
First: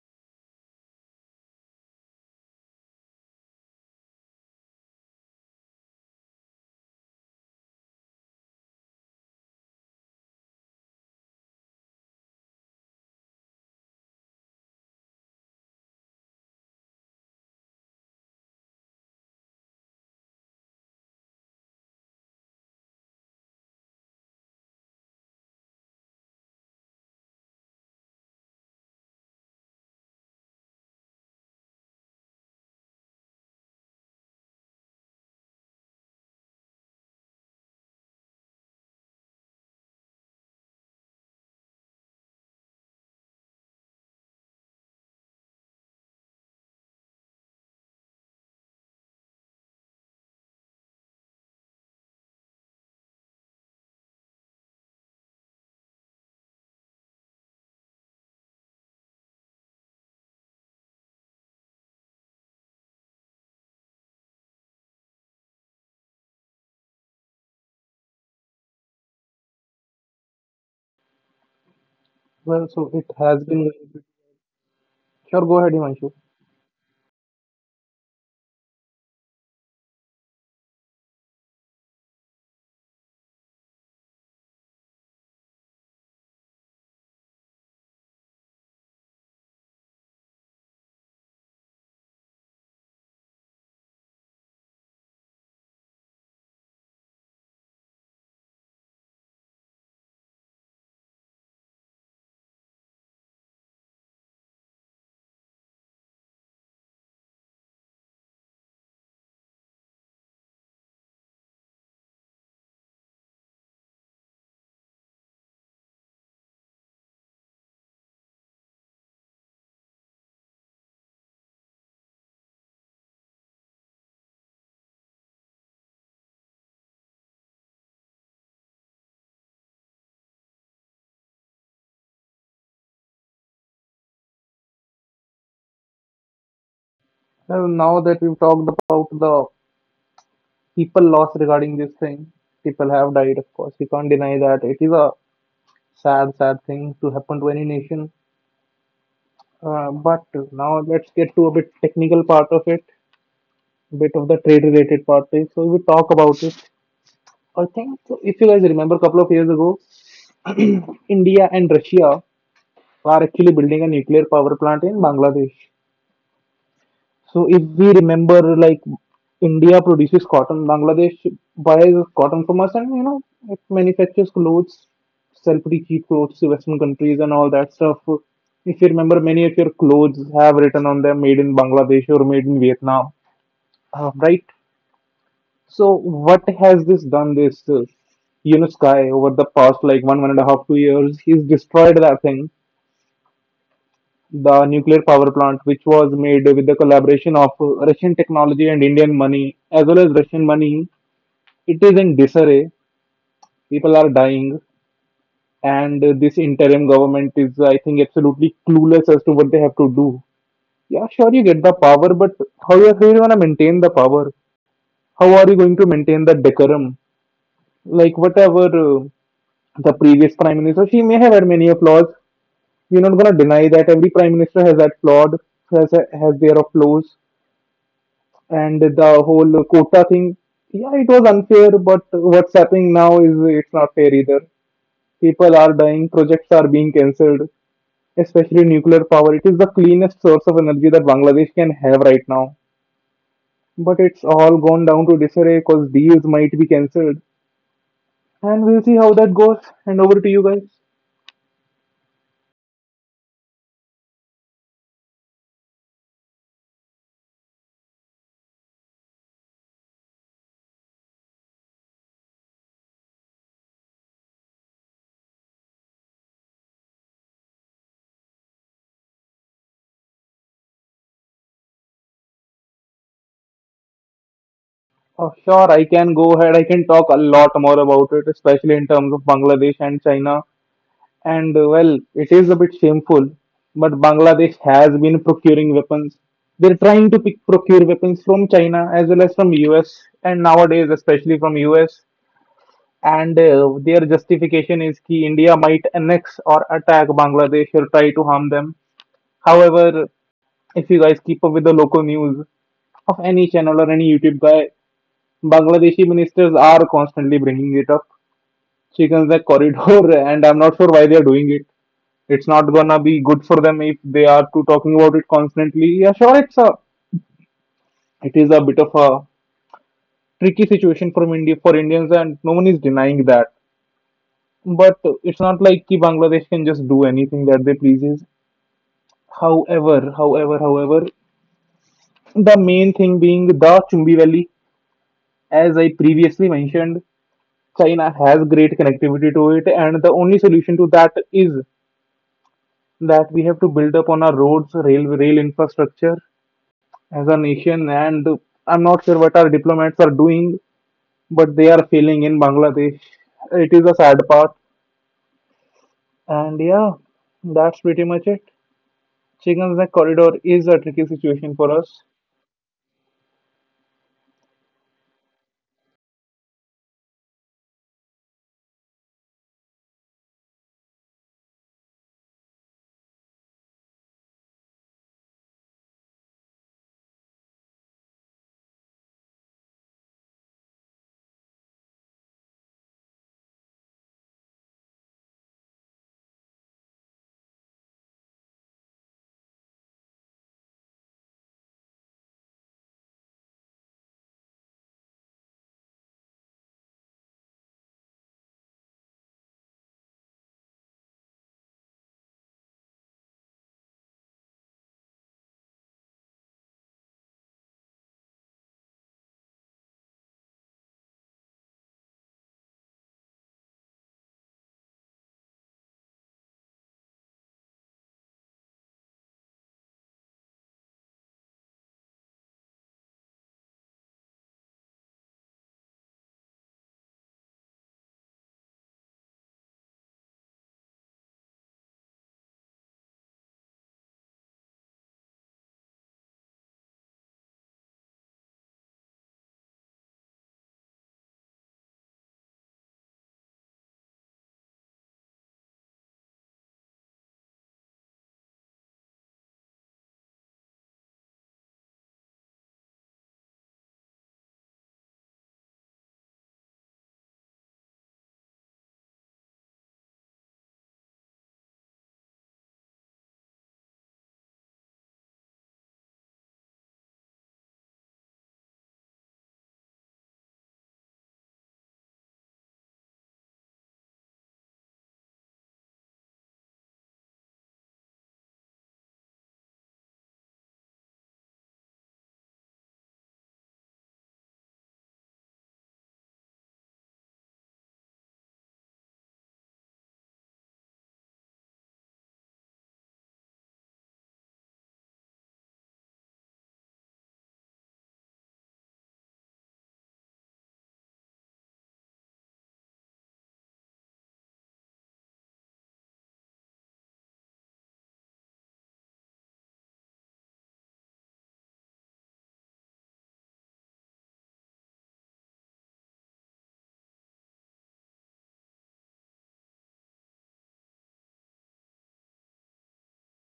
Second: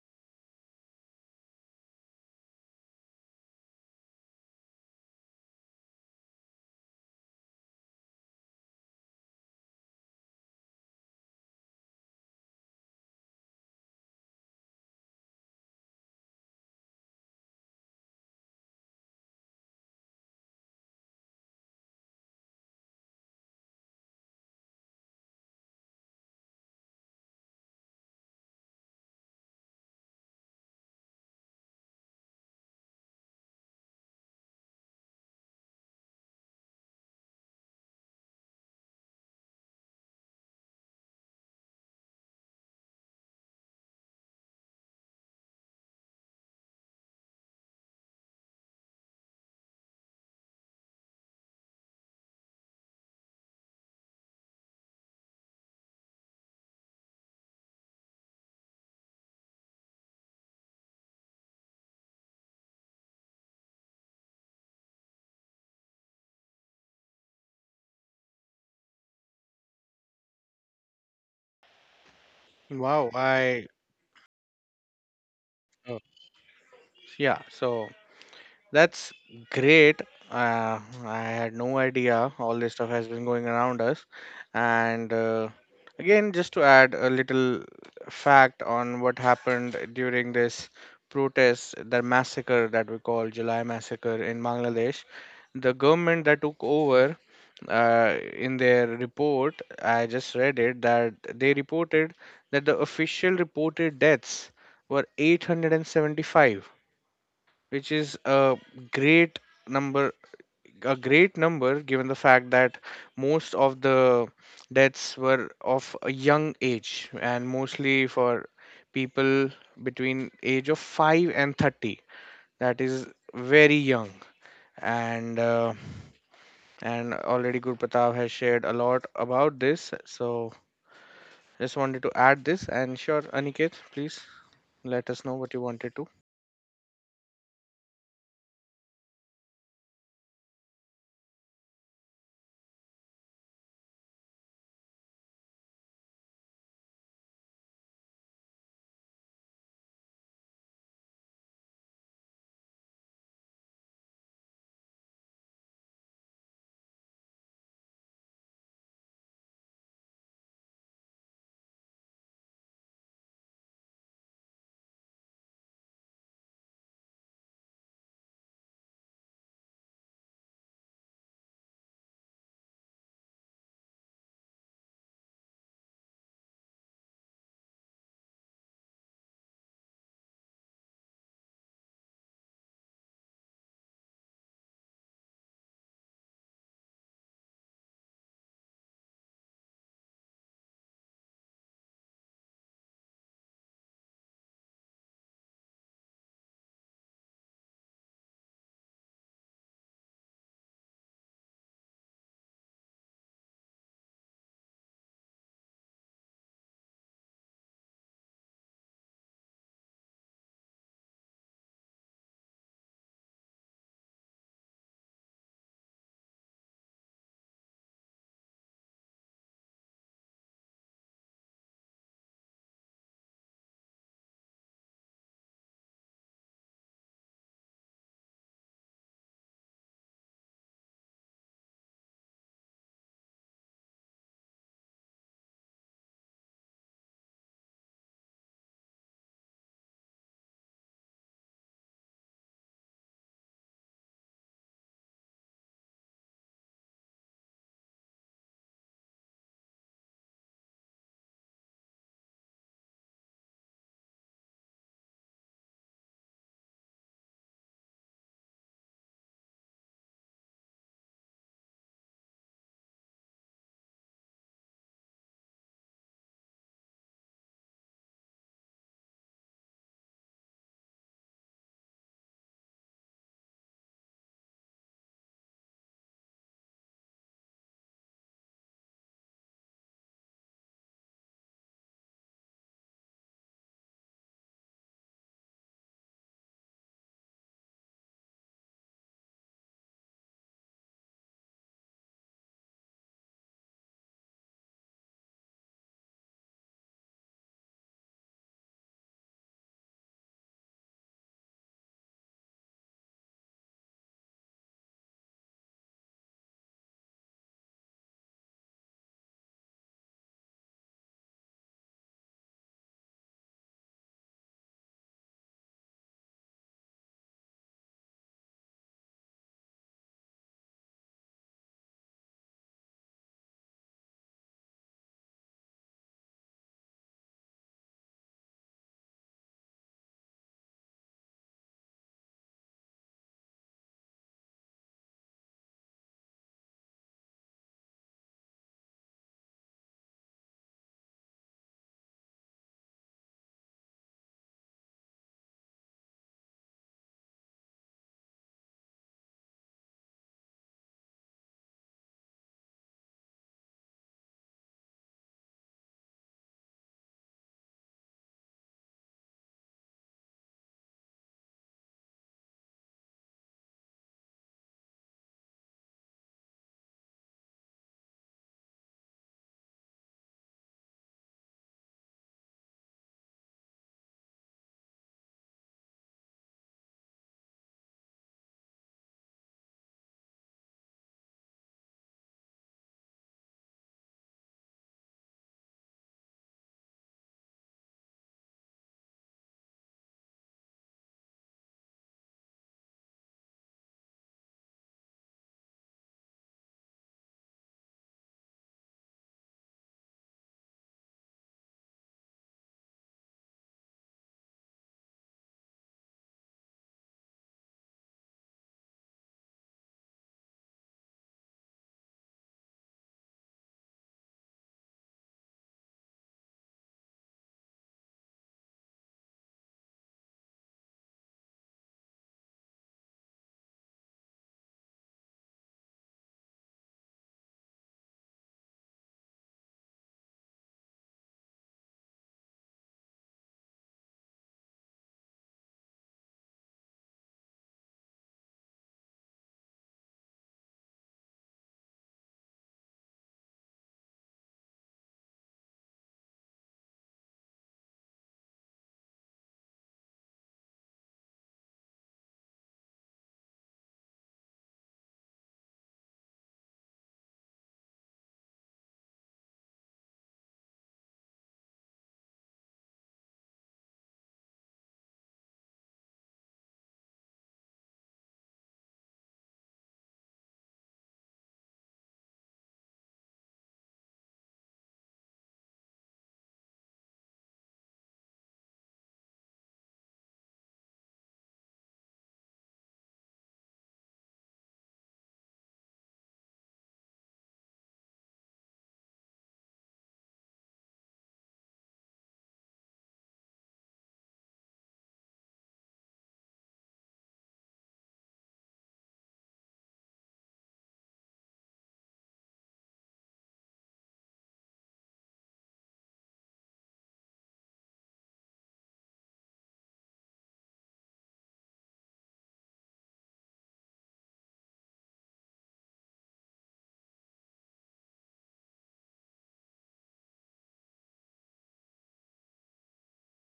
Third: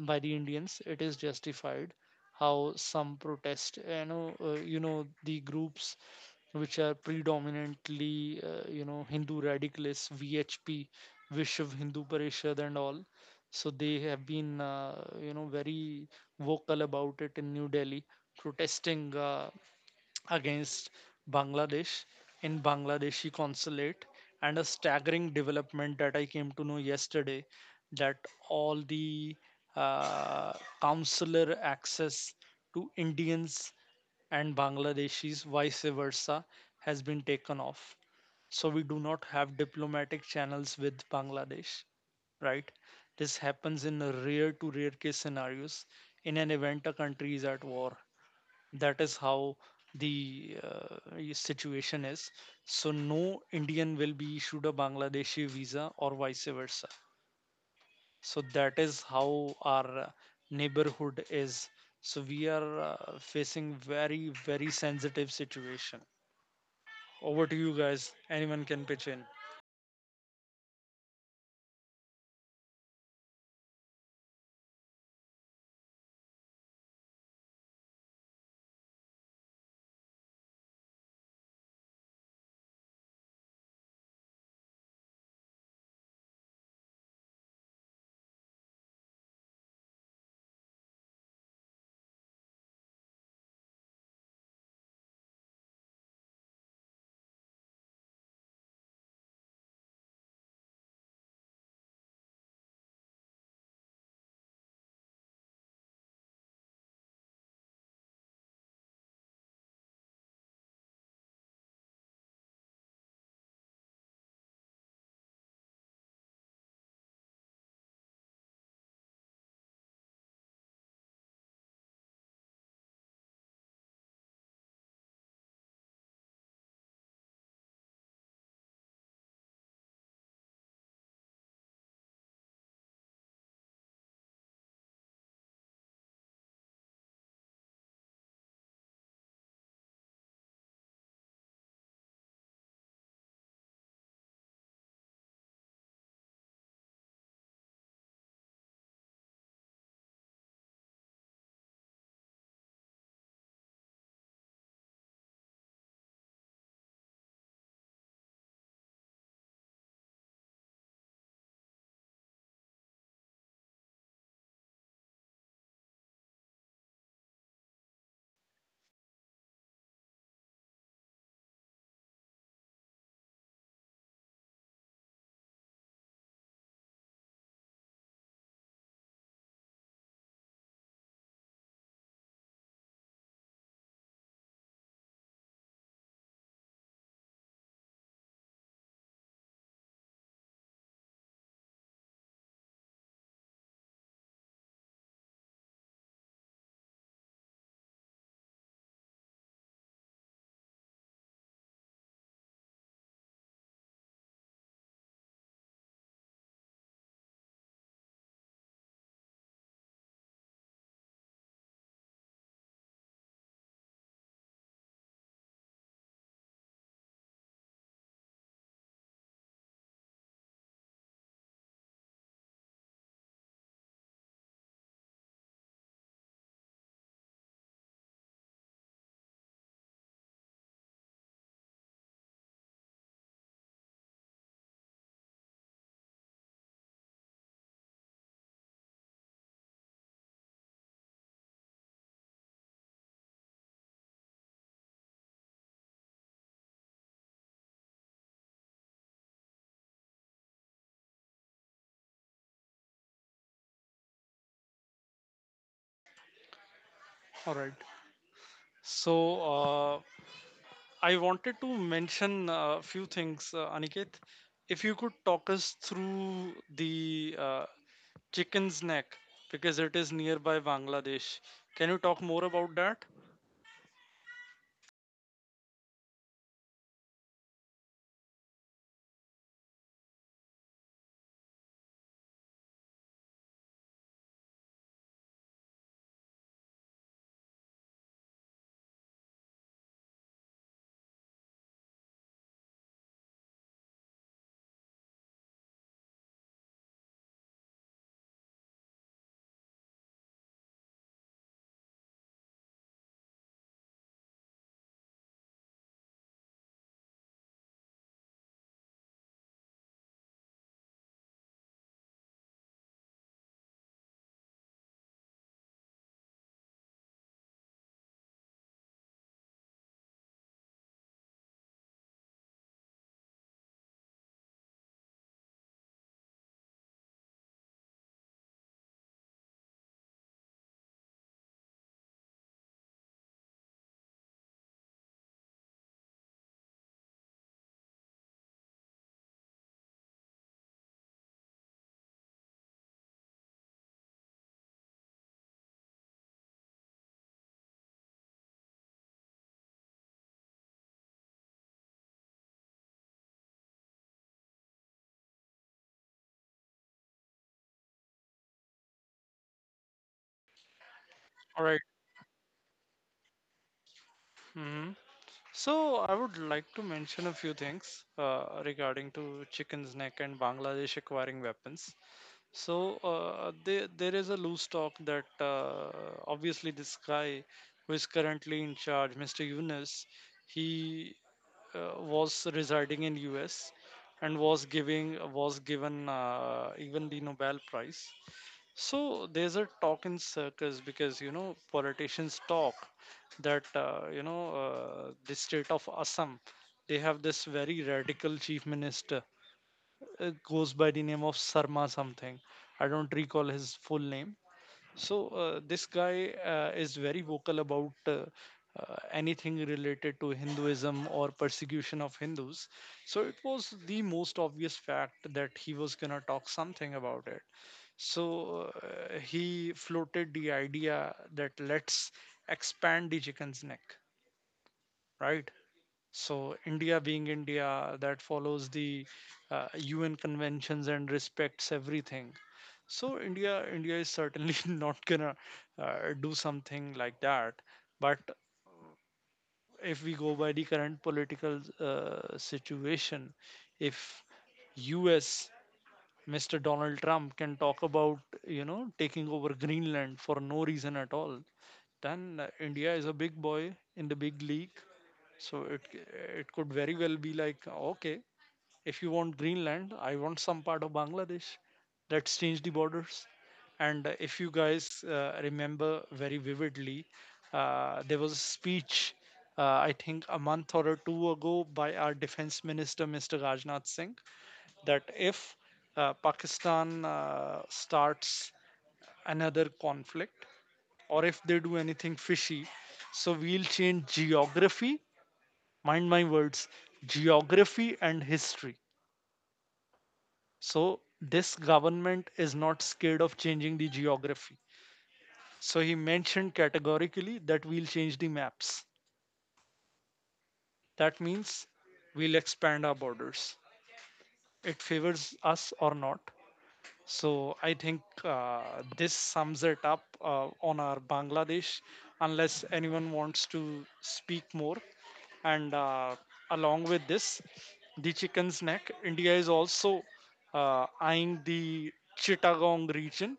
Speaker 1: by the Indians it is justified. How some protest, you know, the groups which are predominantly Hindu radicalists, VHP, Vishiv Hindu Parishad, and all, so they have been very vocal about it in New Delhi, protesting against Bangladesh in Bangladeshi consulate. And a staggering development that I came to know yesterday, that all the uh, consular access to Indians and Bangladeshis vice versa has been taken off. So we do not have diplomatic channels with Bangladesh, right? This happens in a rare to rare case scenarios, in an event a country is at war. That is how the situation is. So no Indian will be issued a Bangladeshi visa or vice versa. So that is how our neighborhood is. So we are facing very very sensitive situation. Over to you guys, anyone can pitch in.
Speaker 2: Well, so it
Speaker 3: Wow,
Speaker 2: has
Speaker 3: I
Speaker 2: been. Sure, go ahead,
Speaker 3: Oh,
Speaker 2: Himanshu.
Speaker 3: yeah. So That's Great. Uh, I had no idea all this stuff has been going around us. And Again, just to add a little fact on what happened during this protest, the massacre that we call July massacre in Bangladesh, the government that took over in their report, I just read it, that they reported that the official reported deaths were 875, which is a great number, a great number given the fact that most of the deaths were of a young age, and mostly for people between age of 5 and 30. That is very young. And and already Gurpatav has shared a lot about this, so just wanted to add this. And sure, Aniket, please let us know what you wanted to.
Speaker 2: Well, now that we've talked about the people lost regarding this thing, people have died, of course. We can't deny that. It is a sad, sad thing to happen to any nation. But now let's get to a bit technical part of it, a bit of the trade related part. Of it. So we talk about it. I think so if you guys remember a couple of years ago, India and Russia are actually building a nuclear power plant in Bangladesh. So if we remember, like India produces cotton, Bangladesh buys cotton from us, and you know it manufactures clothes, sell pretty cheap clothes to Western countries and all that stuff. If you remember, many of your clothes have written on them "Made in Bangladesh" or "Made in Vietnam," right? So what has this done? This Yunus sky over the past like one and a half 2 years, he's destroyed that thing, the nuclear power plant, which was made with the collaboration of Russian technology and Indian money, as well as Russian money. It is in disarray. People are dying, and this interim government is, I think, absolutely clueless as to what they have to do. Yeah, sure, you get the power, but how are you going to maintain the power? How are you going to maintain the decorum? Like, whatever the previous prime minister, she may have had many flaws. We're not going to deny that every prime minister has that flawed, has their flaws, and the whole quota thing, yeah, it was unfair, but what's happening now is it's not fair either. People are dying, projects are being cancelled, especially nuclear power. It is the cleanest source of energy that Bangladesh can have right now, but it's all gone down to disarray because deals might be cancelled, and we'll see how that goes. And over to you guys.
Speaker 1: All right. So uh, I wanted to mention a few things, Aniket, if you could talk us through the Chicken's Neck, because it is nearby Bangladesh. Can you talk more about that?
Speaker 2: Oh, sure, I can go ahead. I can talk a lot more about it, especially in terms of Bangladesh and China. And well, it is a bit shameful, but Bangladesh has been procuring weapons. They're trying to procure weapons from China as well as from US, and nowadays especially from US. And their justification is that India might annex or attack Bangladesh or try to harm them. However, if you guys keep up with the local news of any channel or any YouTube guy, Bangladeshi ministers are constantly bringing it up. Chickens the corridor, and I'm not sure why they are doing it. It's not gonna be good for them if they are to talking about it constantly. Yeah, sure, it is a bit of a tricky situation for India for Indians, and no one is denying that. But it's not like ki Bangladesh can just do anything that they pleases. However, the main thing being the Chumbi Valley, as I previously mentioned, China has great connectivity to it, and the only solution to that is that we have to build up on our roads, rail infrastructure, as a nation, and I'm not sure what our diplomats are doing, but they are failing in Bangladesh. It is a sad part, and yeah, that's pretty much it. Chicken's Neck Corridor is a tricky situation
Speaker 1: All
Speaker 2: for
Speaker 1: right.
Speaker 2: us,
Speaker 1: Mhm. So I would like to mention a few things regarding to Chicken's Neck and Bangladesh acquiring weapons. So there is a loose talk that obviously this guy, who is currently in charge, Mr. Yunus, he was residing in US and was given even the Nobel Prize. So there's a talk in circles, because you know, politicians talk, that the state of Assam, they have this very radical chief minister, goes by the name of Sarma something, I don't recall his full name. So this guy is very vocal about anything related to Hinduism or persecution of Hindus. So it was the most obvious fact that he was gonna talk something about it. So he floated the idea that let's expand the Chicken's Neck, right? So India being India, that follows the UN conventions and respects everything. So India is certainly not gonna do something like that. But if we go by the current political situation, if US Mr. Donald Trump can talk about, you know, taking over Greenland for no reason at all, then India is a big boy in the big league. So it could very well be like, okay, if you want Greenland, I want some part of Bangladesh. Let's change the borders. And if you guys remember very vividly, there was a speech, I think a month or two ago, by our defense minister, Mr. Rajnath Singh, that if Pakistan starts another conflict, or if they do anything fishy, so we'll change geography, mind my words, geography and history. So this government is not scared of changing the geography. So he mentioned categorically that we'll change the maps. That means we'll expand our borders. It favors us or not. So I think this sums it up on our Bangladesh, unless anyone wants to speak more. And along with this, the Chicken's Neck, India is also eyeing the Chittagong region.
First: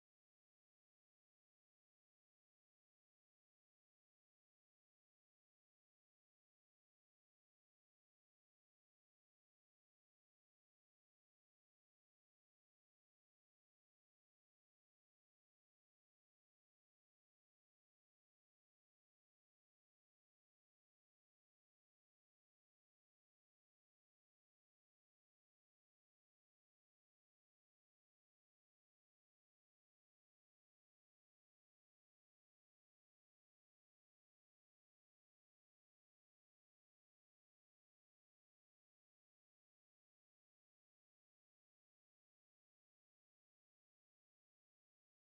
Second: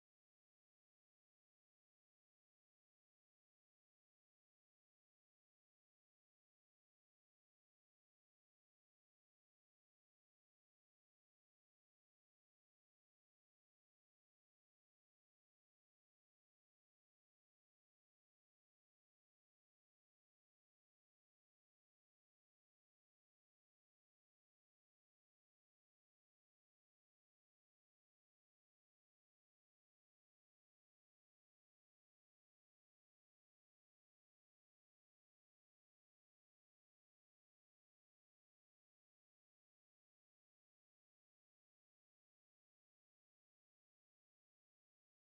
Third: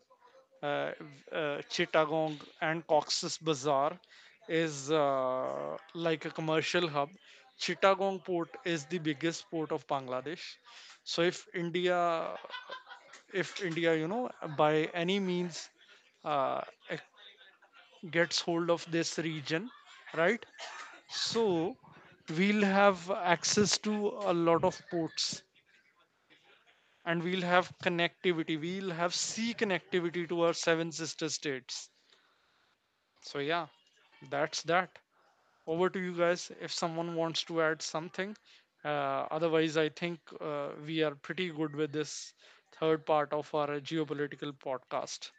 Speaker 1: Uh, Chittagong and Cox's Bazar is like a commercial hub. Chittagong port is the biggest port of Bangladesh. So if India, you know, by any means uh, ac- gets hold of this region, right? So we'll have access to a lot of ports, and we'll have connectivity. We'll have sea connectivity to our seven sister states. So, yeah, that's that. Over to you guys if someone wants to add something. Otherwise, I think we are pretty good with this third part of our geopolitical podcast.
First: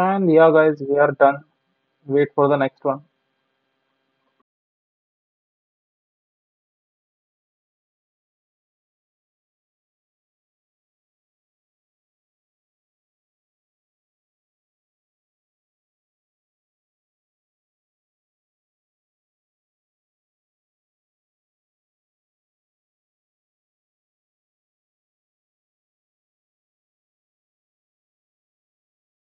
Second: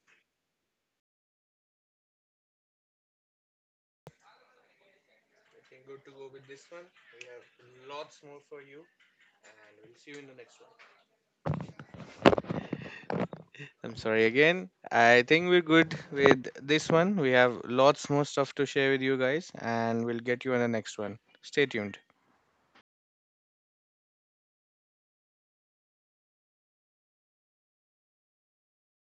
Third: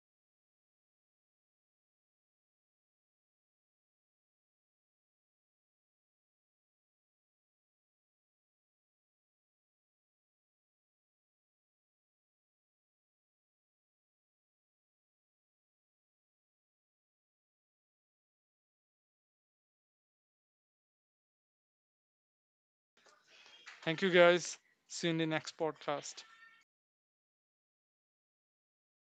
Speaker 2: and yeah, guys, we are done. Wait for the next one.
Speaker 3: You can good to go with this one we have lots more for you and we'll see you in the next one. I'm sorry again. I think we're good with this one. We have lots more stuff to share with you guys, and we'll get you in the next one. Stay tuned.
Speaker 1: Thank you guys. See you in the next podcast.